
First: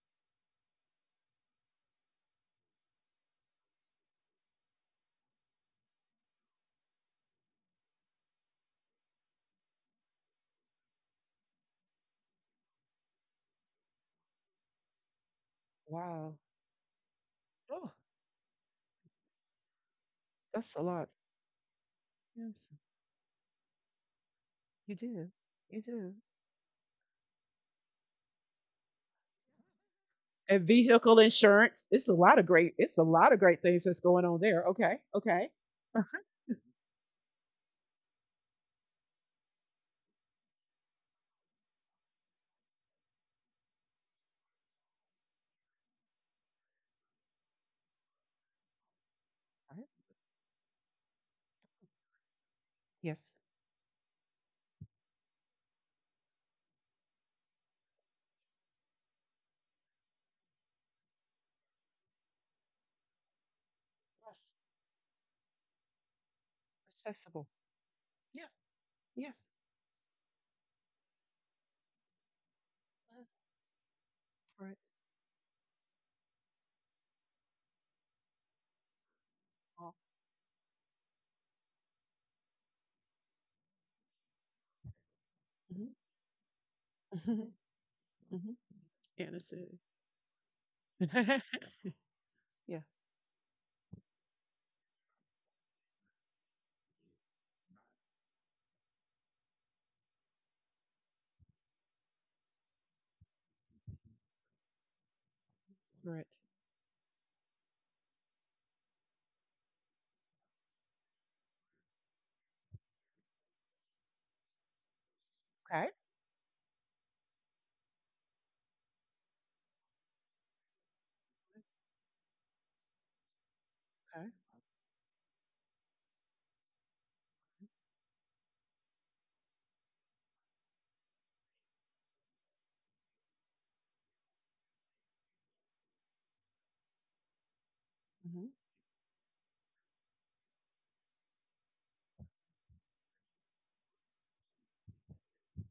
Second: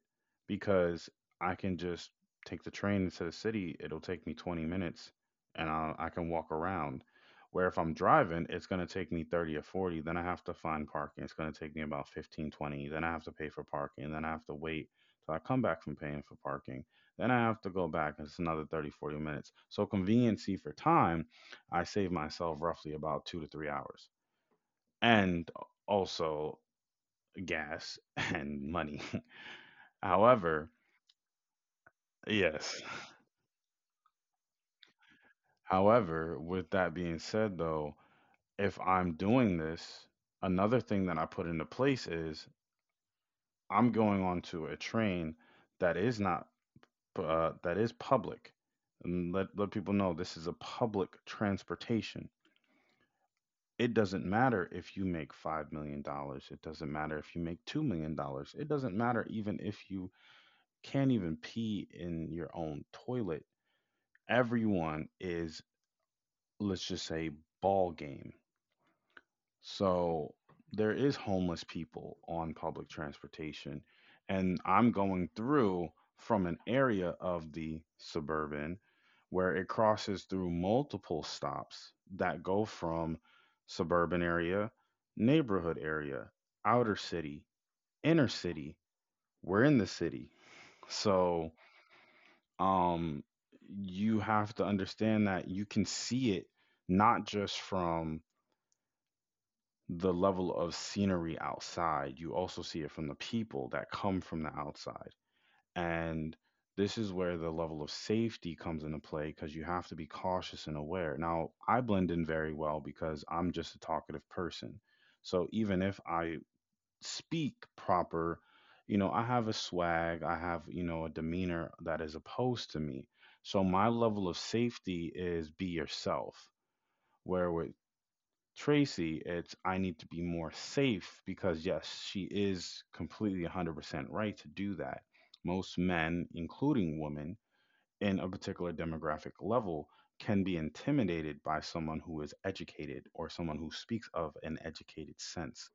Speaker 1: because I can just take the train into the city. It'll take me 20 minutes and I'll, I can walk around. Where if I'm driving, it's going to take me 30 or 40. Then I have to find parking. It's going to take me about 15, 20. Then I have to pay for parking. Then I have to wait till I come back from paying
Speaker 2: Wow.
Speaker 1: for parking. Then I have to go
Speaker 2: Oh,
Speaker 1: back. And It's another 30, 40 minutes. So, conveniency for
Speaker 2: that's a lot.
Speaker 1: time, I save
Speaker 2: Yes,
Speaker 1: myself roughly about 2 to 3 hours.
Speaker 2: you do.
Speaker 1: And
Speaker 2: You do.
Speaker 1: also, gas and money.
Speaker 2: And
Speaker 1: However,
Speaker 2: vehicle insurance. It's a lot of great.
Speaker 1: yes.
Speaker 2: It's a lot of great things that's going on there. Okay, okay. All
Speaker 1: However, with that being said, though, if I'm doing this, another thing that I put into place is I'm going onto a train that is not that is public. And let
Speaker 2: right?
Speaker 1: people know this is a public transportation.
Speaker 2: Yes.
Speaker 1: It doesn't matter if you make $5 million. It doesn't matter if you make $2 million. It doesn't matter even if you can't even pee in your own toilet,
Speaker 2: Yes.
Speaker 1: everyone is, let's just say,
Speaker 2: Accessible.
Speaker 1: ball game.
Speaker 2: Yeah. Yes.
Speaker 1: So there is homeless people on public
Speaker 2: Uh,
Speaker 1: transportation and
Speaker 2: for it
Speaker 1: I'm going through from an area of the suburban where it
Speaker 2: all.
Speaker 1: crosses through multiple stops that go from suburban area, neighborhood
Speaker 2: Mm-hmm.
Speaker 1: area, outer city, inner
Speaker 2: Hmm.
Speaker 1: city.
Speaker 2: Yeah, that's
Speaker 1: We're
Speaker 2: it.
Speaker 1: in the city. So
Speaker 2: Yeah.
Speaker 1: um, you have to understand that you can see it not just from the level of scenery outside, you also see it from the people that come from the outside.
Speaker 2: For.
Speaker 1: And this is where the level of safety comes into play because you have to be cautious and aware. Now, I blend in very well because I'm just a talkative person. So even
Speaker 2: Okay.
Speaker 1: if I speak proper. You know, I have a swag, I have, you know, a demeanor that is opposed to me. So my level
Speaker 2: Okay.
Speaker 1: of safety is be yourself. Where with Tracy, it's I need to be more safe because, yes, she is completely 100% right to do that. Most men, including women in a
Speaker 2: Mm-hmm.
Speaker 1: particular demographic level, can be intimidated by someone who is educated or someone who speaks of an educated sense.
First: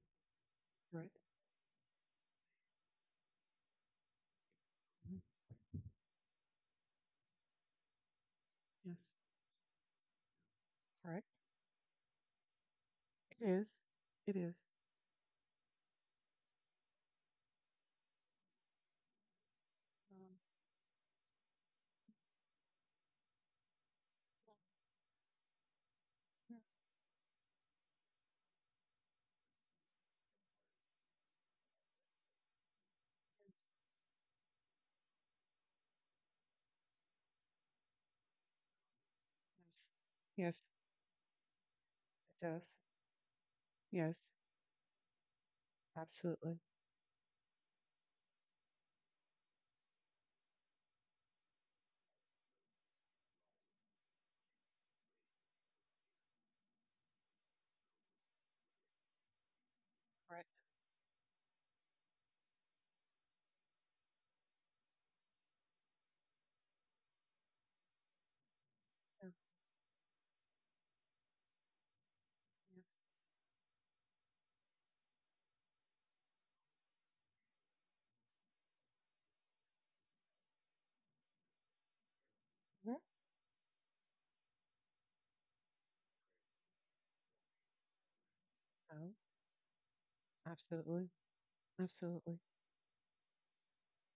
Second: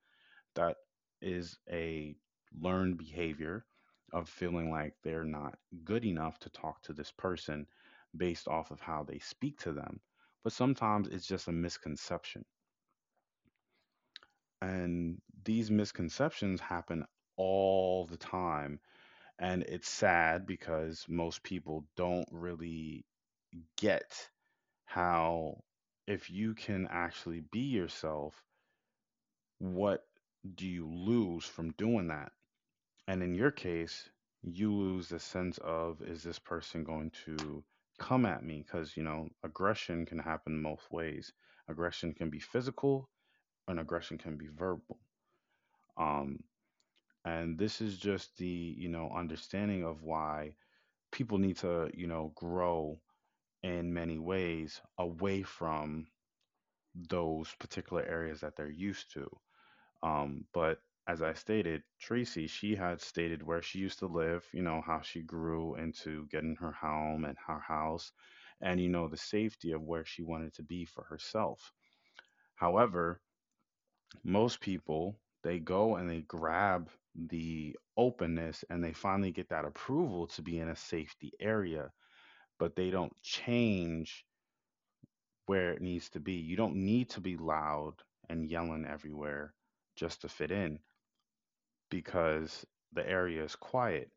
Speaker 1: That
Speaker 2: For.
Speaker 1: is a learned behavior of feeling like
Speaker 2: Hmm.
Speaker 1: they're not good enough to talk to this person based off of
Speaker 2: Yes.
Speaker 1: how they speak to them. But sometimes
Speaker 2: Correct.
Speaker 1: it's just a misconception.
Speaker 2: It is. It is.
Speaker 1: And these misconceptions happen all the time. And it's
Speaker 2: Um,
Speaker 1: sad because most people don't really get how, if you can actually be yourself, what do you lose from doing that? And in your case, you lose the sense of is this person going to come at me? Because, you know, aggression can
Speaker 2: yeah, yes. Yes.
Speaker 1: happen
Speaker 2: Yes.
Speaker 1: both ways. Aggression can be
Speaker 2: It does.
Speaker 1: physical and
Speaker 2: Yes.
Speaker 1: aggression can be verbal. Um,
Speaker 2: Absolutely.
Speaker 1: and this is just the, you know, understanding of why people need to, you know, grow in many ways away from those particular areas that they're used to.
Speaker 2: Correct.
Speaker 1: But as I stated, Tracy, she had stated where she used to live, you know, how she grew into getting her home and her house, and, you know, the
Speaker 2: Yeah.
Speaker 1: safety of where she wanted to be for herself.
Speaker 2: Yes.
Speaker 1: However, most people, they go and they grab the openness and they finally get that approval to be in a safety area, but they
Speaker 2: Hmm.
Speaker 1: don't change where it needs to be. You don't need to be loud and yelling
Speaker 2: Oh,
Speaker 1: everywhere just to fit in
Speaker 2: absolutely. Absolutely.
Speaker 1: because the area is quiet.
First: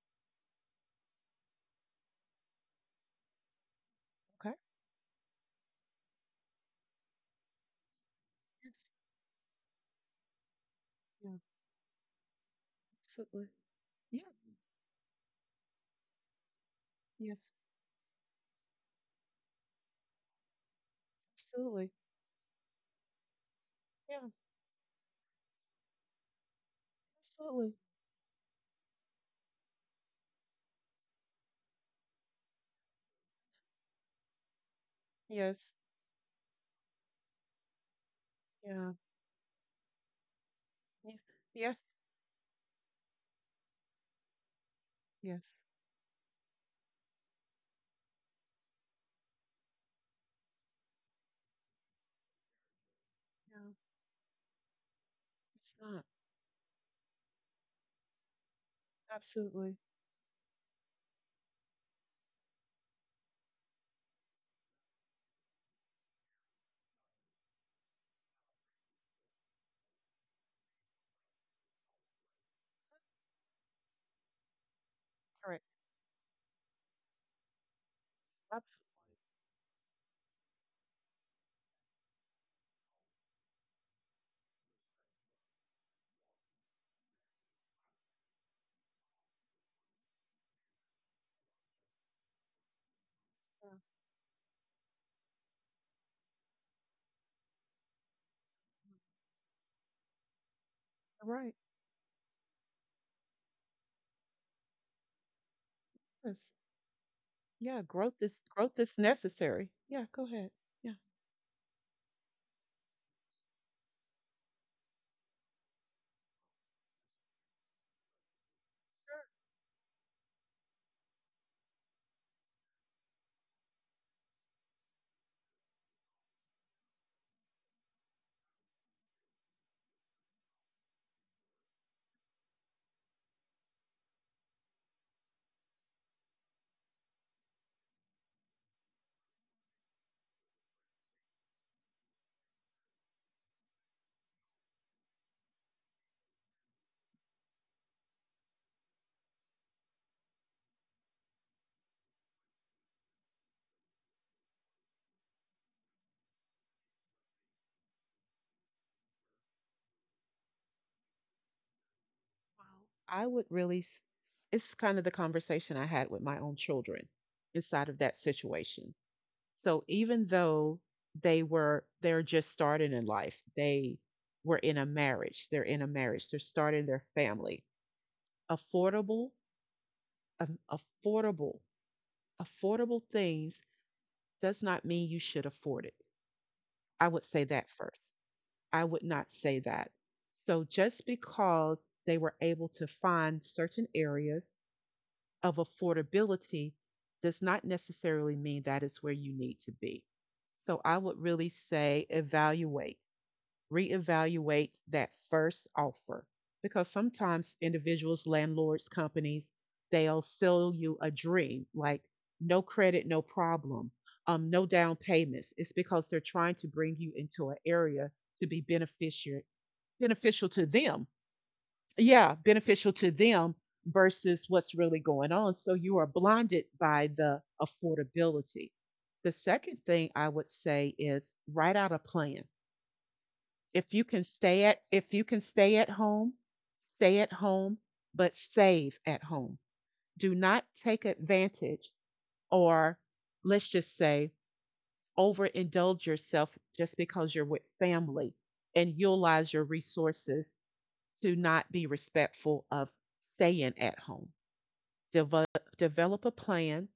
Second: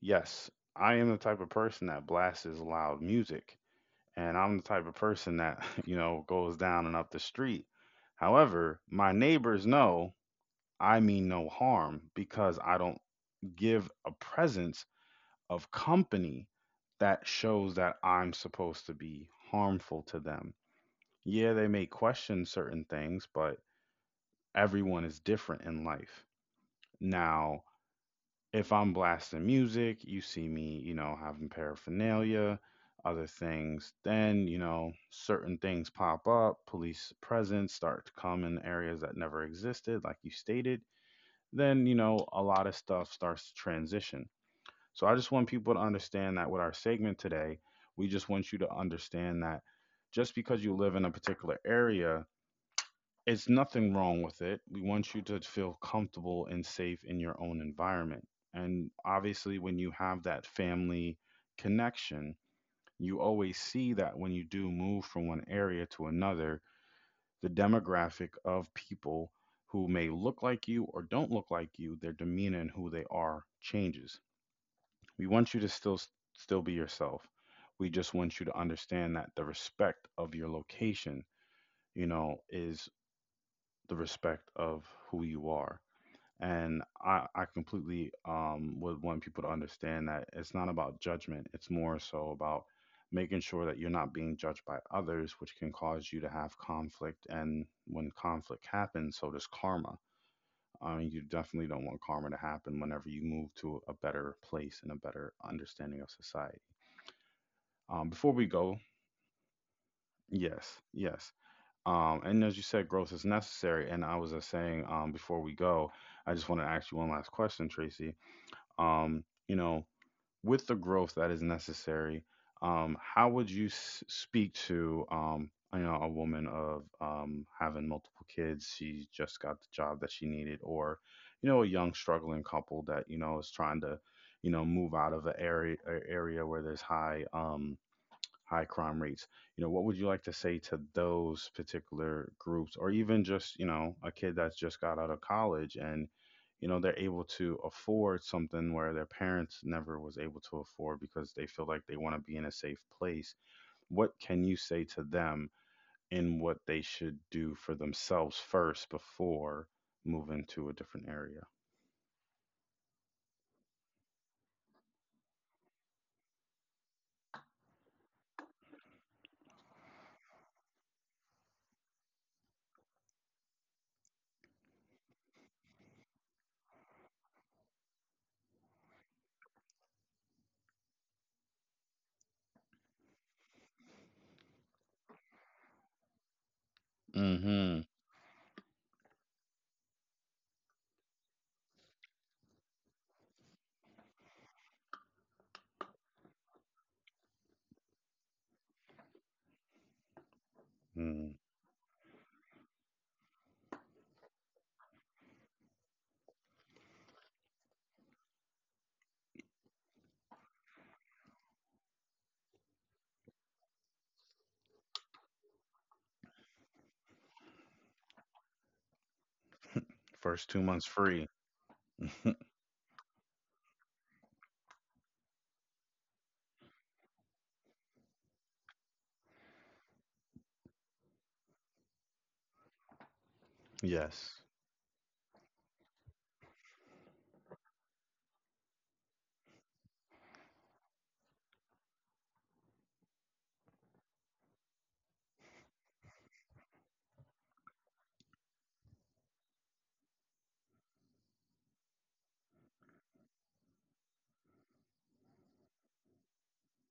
Speaker 1: Yes, I am the type of person that blasts loud music, and
Speaker 2: Okay.
Speaker 1: I'm the type of person that, you know, goes down and up the street.
Speaker 2: Yes.
Speaker 1: However, my neighbors know I mean
Speaker 2: Yeah.
Speaker 1: no harm because I don't
Speaker 2: Absolutely.
Speaker 1: give a
Speaker 2: Yeah.
Speaker 1: presence of company that
Speaker 2: Yes.
Speaker 1: shows that I'm supposed to be harmful to them. Yeah, they may
Speaker 2: Absolutely.
Speaker 1: question certain things, but
Speaker 2: Yeah.
Speaker 1: everyone is different in life. Now,
Speaker 2: Absolutely.
Speaker 1: if I'm blasting music, you see me, you know, having paraphernalia, other things, then, you know, certain
Speaker 2: Yes.
Speaker 1: things pop up, police presence start to come in
Speaker 2: Yeah.
Speaker 1: areas that never existed, like you stated,
Speaker 2: Yes. Yes.
Speaker 1: then, you know, a lot of stuff starts to transition. So I just
Speaker 2: Yes.
Speaker 1: want people to understand that with our segment today, we just want you to understand that just because you live in a particular area, it's
Speaker 2: Yeah.
Speaker 1: nothing wrong with it. We want you to feel
Speaker 2: It's not.
Speaker 1: comfortable and safe in your own environment. And obviously,
Speaker 2: Absolutely.
Speaker 1: when you have that family connection, you always see that when you do move from one area to another, the demographic of people who may look like you or don't look like you, their demeanor and who they are changes. We want you
Speaker 2: Correct.
Speaker 1: to still be yourself. We just want you to
Speaker 2: Absolutely.
Speaker 1: understand that the respect of your location, you know, is the respect of who you are. And I completely would want people to understand that it's not about judgment. It's more so about making sure
Speaker 2: Yeah.
Speaker 1: that you're not being judged by others, which can cause you to have conflict. And when conflict happens, so does karma. I mean, you
Speaker 2: You're right.
Speaker 1: definitely don't want karma to happen whenever you move to a better place and a better understanding of
Speaker 2: Yes.
Speaker 1: society.
Speaker 2: Yeah.
Speaker 1: Before we go,
Speaker 2: Growth is necessary. Yeah. Go ahead.
Speaker 1: yes,
Speaker 2: Yeah.
Speaker 1: yes. And as you said, growth is necessary. And I was just saying, before we go, I just want to ask you one last question, Tracy.
Speaker 2: Sure.
Speaker 1: You know, with the growth that is necessary, how would you speak to, you know, a woman of, having multiple kids? She just got the job that she needed, or, you know, a young struggling couple that you know is trying to, you know, move out of an area, a area where there's high, high crime rates. You know, what would you like to say to those particular groups, or even just, you know, a kid that's just got out of college and you know they're able to afford something where their parents never was able to afford because they feel like they want to be in a safe place. What can you say to them in what they should do for themselves first before moving to a different area?
Speaker 2: Well, I would really. It's kind of the conversation I had with my own children inside of that situation. So even though they're just starting in life, they were in a marriage, they're in a marriage, they're starting their family. Affordable, affordable, affordable things does not mean you should afford it. I would say that
Speaker 1: Mm-hmm.
Speaker 2: first. I would not say that. So just because they were able to find certain areas of affordability does not necessarily mean that is where you need to be. So I would
Speaker 1: Mm.
Speaker 2: really say evaluate reevaluate that first offer, because sometimes individuals, landlords, companies, they'll sell you a dream like no credit, no problem, no down payments. It's because they're trying to bring you into an area to be beneficiary,
Speaker 1: First
Speaker 2: beneficial
Speaker 1: two
Speaker 2: to
Speaker 1: months
Speaker 2: them.
Speaker 1: free.
Speaker 2: Yeah, beneficial to them versus what's really going on. So you are blinded by the affordability. The second thing I would say is write out a plan. If you can
Speaker 1: Yes.
Speaker 2: stay at if you can stay at home, but save at home. Do not take advantage or, let's just say, overindulge yourself just because you're with family and utilize your resources to not be respectful of staying at home. Develop develop a plan.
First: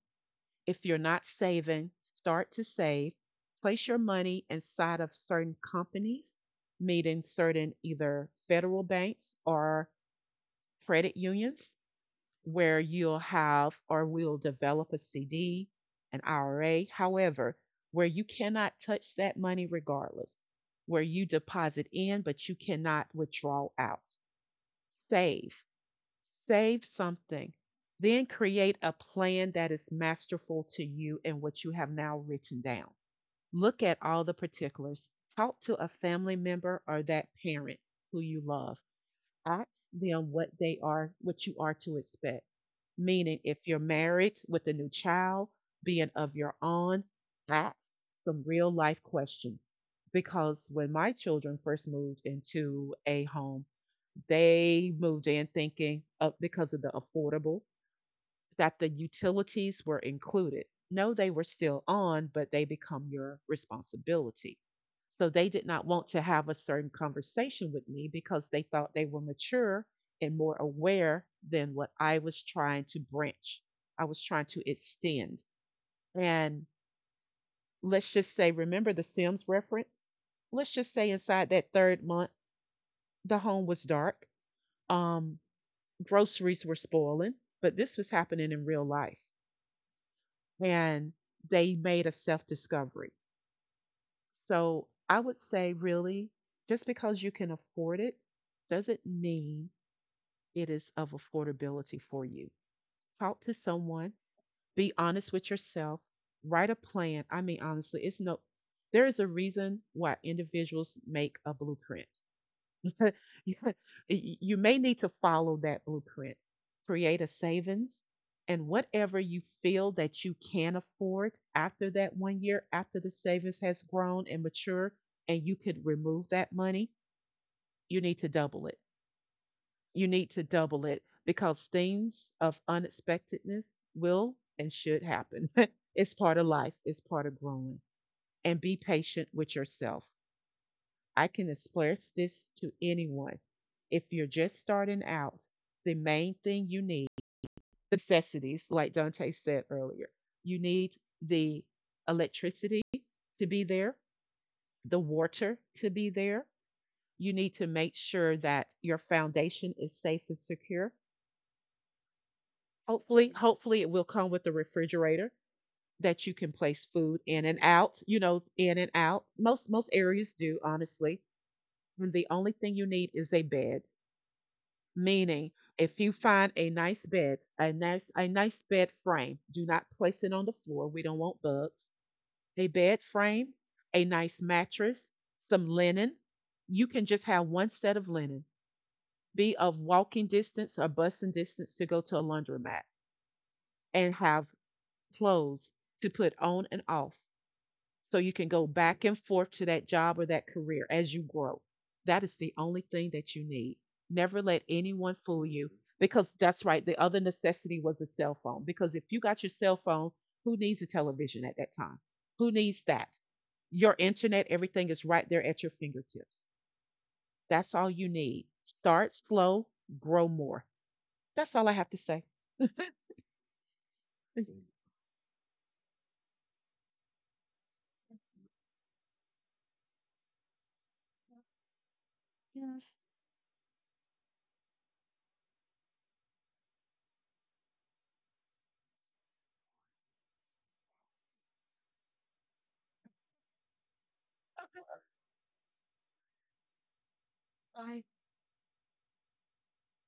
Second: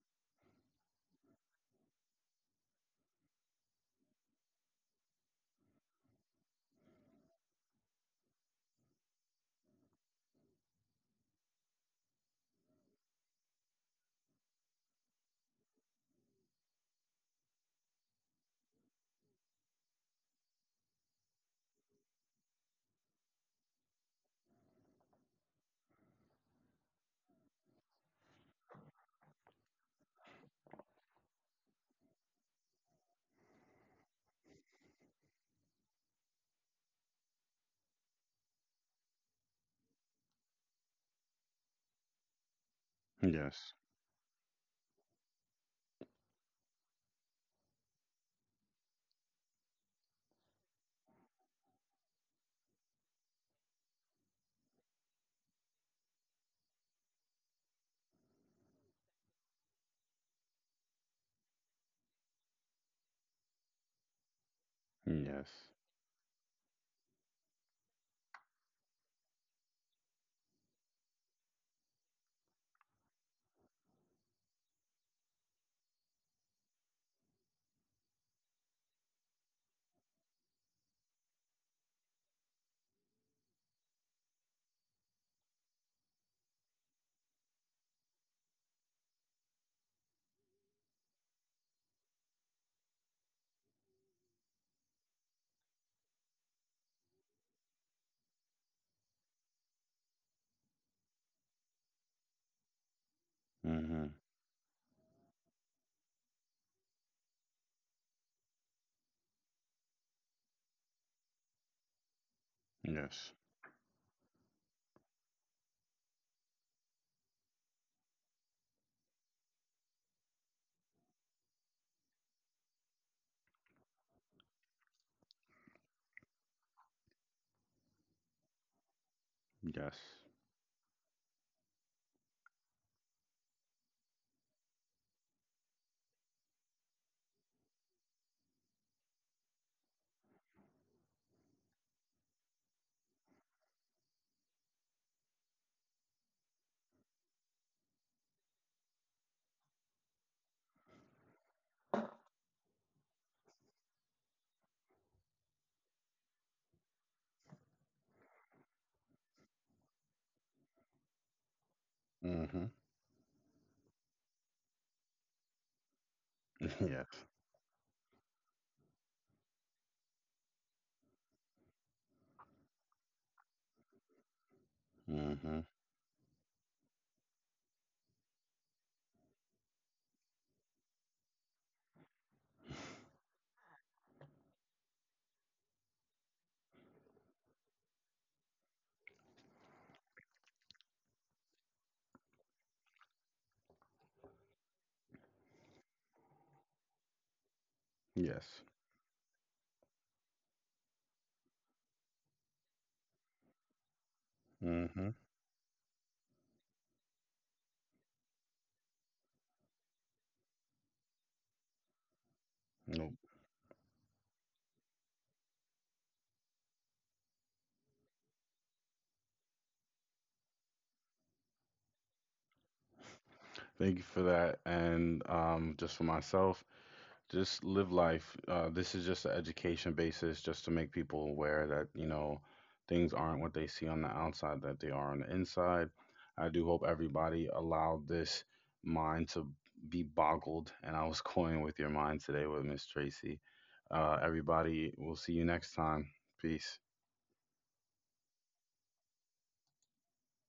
Speaker 2: If you're not saving, start to save. Place your money inside of certain companies, meaning certain either federal banks or credit unions, where you'll have or will develop a CD, an IRA, however, where you cannot touch that money regardless, where you deposit in, but you cannot withdraw out. Save Save something, then create a plan that is masterful to you and what you have now written down. Look at all the particulars. Talk to a family member or that parent who you love, ask them what they are, what you are to expect. Meaning, if
Speaker 1: Yes.
Speaker 2: you're married with a new child, being of your own, ask some real life questions. Because when my children first moved into a home, they moved in thinking of, because of the affordable, that the utilities were included. No, they were still on, but they become your responsibility. So
Speaker 1: Yes.
Speaker 2: they did not want to have a certain conversation with me because they thought they were mature and more aware than what I was trying to branch. I was trying to extend. And, let's just say, remember the Sims reference? Let's just say inside that third month, the home was dark. Um, Groceries were spoiling, but this was happening in real life. And they made a self discovery. So I would say, really, just because you can afford it doesn't mean it is of affordability for you. Talk to
Speaker 1: Mm-hmm.
Speaker 2: someone, be honest with yourself, write a plan. I mean, honestly, it's no, there is a reason why individuals make a blueprint.
Speaker 1: Yes.
Speaker 2: you you may need to follow that blueprint. Create a savings, and whatever you feel that you can afford after that one year, after the savings has grown and mature, and you could remove that money, you need to double it.
Speaker 1: Yes.
Speaker 2: You need to double it because things of unexpectedness will and should happen. It's part of life, it's part of growing. And be patient with yourself. I can express this to anyone. If you're just starting out, the main thing you need, the necessities, like Dante said earlier, you need the electricity to be there, the water to be there. You need to make sure that your foundation is safe and secure.
Speaker 1: Mm-hmm.
Speaker 2: Hopefully, hopefully it will come with a refrigerator that you can
Speaker 1: Yes.
Speaker 2: place food in and out, you know, in and out. Most areas do, honestly. And the only thing you need is a bed.
Speaker 1: Mm-hmm.
Speaker 2: Meaning, if you find a nice bed, a nice bed frame, do not place it on the floor. We don't want bugs. A bed frame, a nice mattress, some linen. You can just have one set of linen. Be of walking distance or busing distance to go to a laundromat and have clothes to put on and off so you
Speaker 1: Yes.
Speaker 2: can go back and forth to that job or that career as you grow. That is the only thing that you need. Never let
Speaker 1: Mm-hmm.
Speaker 2: anyone fool you because that's right. The other necessity was a cell phone, because if you got your cell phone, who needs a television at that time? Who needs that?
Speaker 1: Nope.
Speaker 2: Your internet, everything is right there at your fingertips. That's all you need. Start slow, grow more. That's all I have to say.
Speaker 1: Thank you for that. And, just for myself, just live life. This is just an education basis, just to make people aware that, you know,
Speaker 2: Yes.
Speaker 1: things aren't what they see on the outside, that they are on the inside. I do hope everybody allowed this mind to be boggled. And I was toying with your mind today with Miss Tracy. Everybody, we'll see you next time. Peace.
Speaker 2: I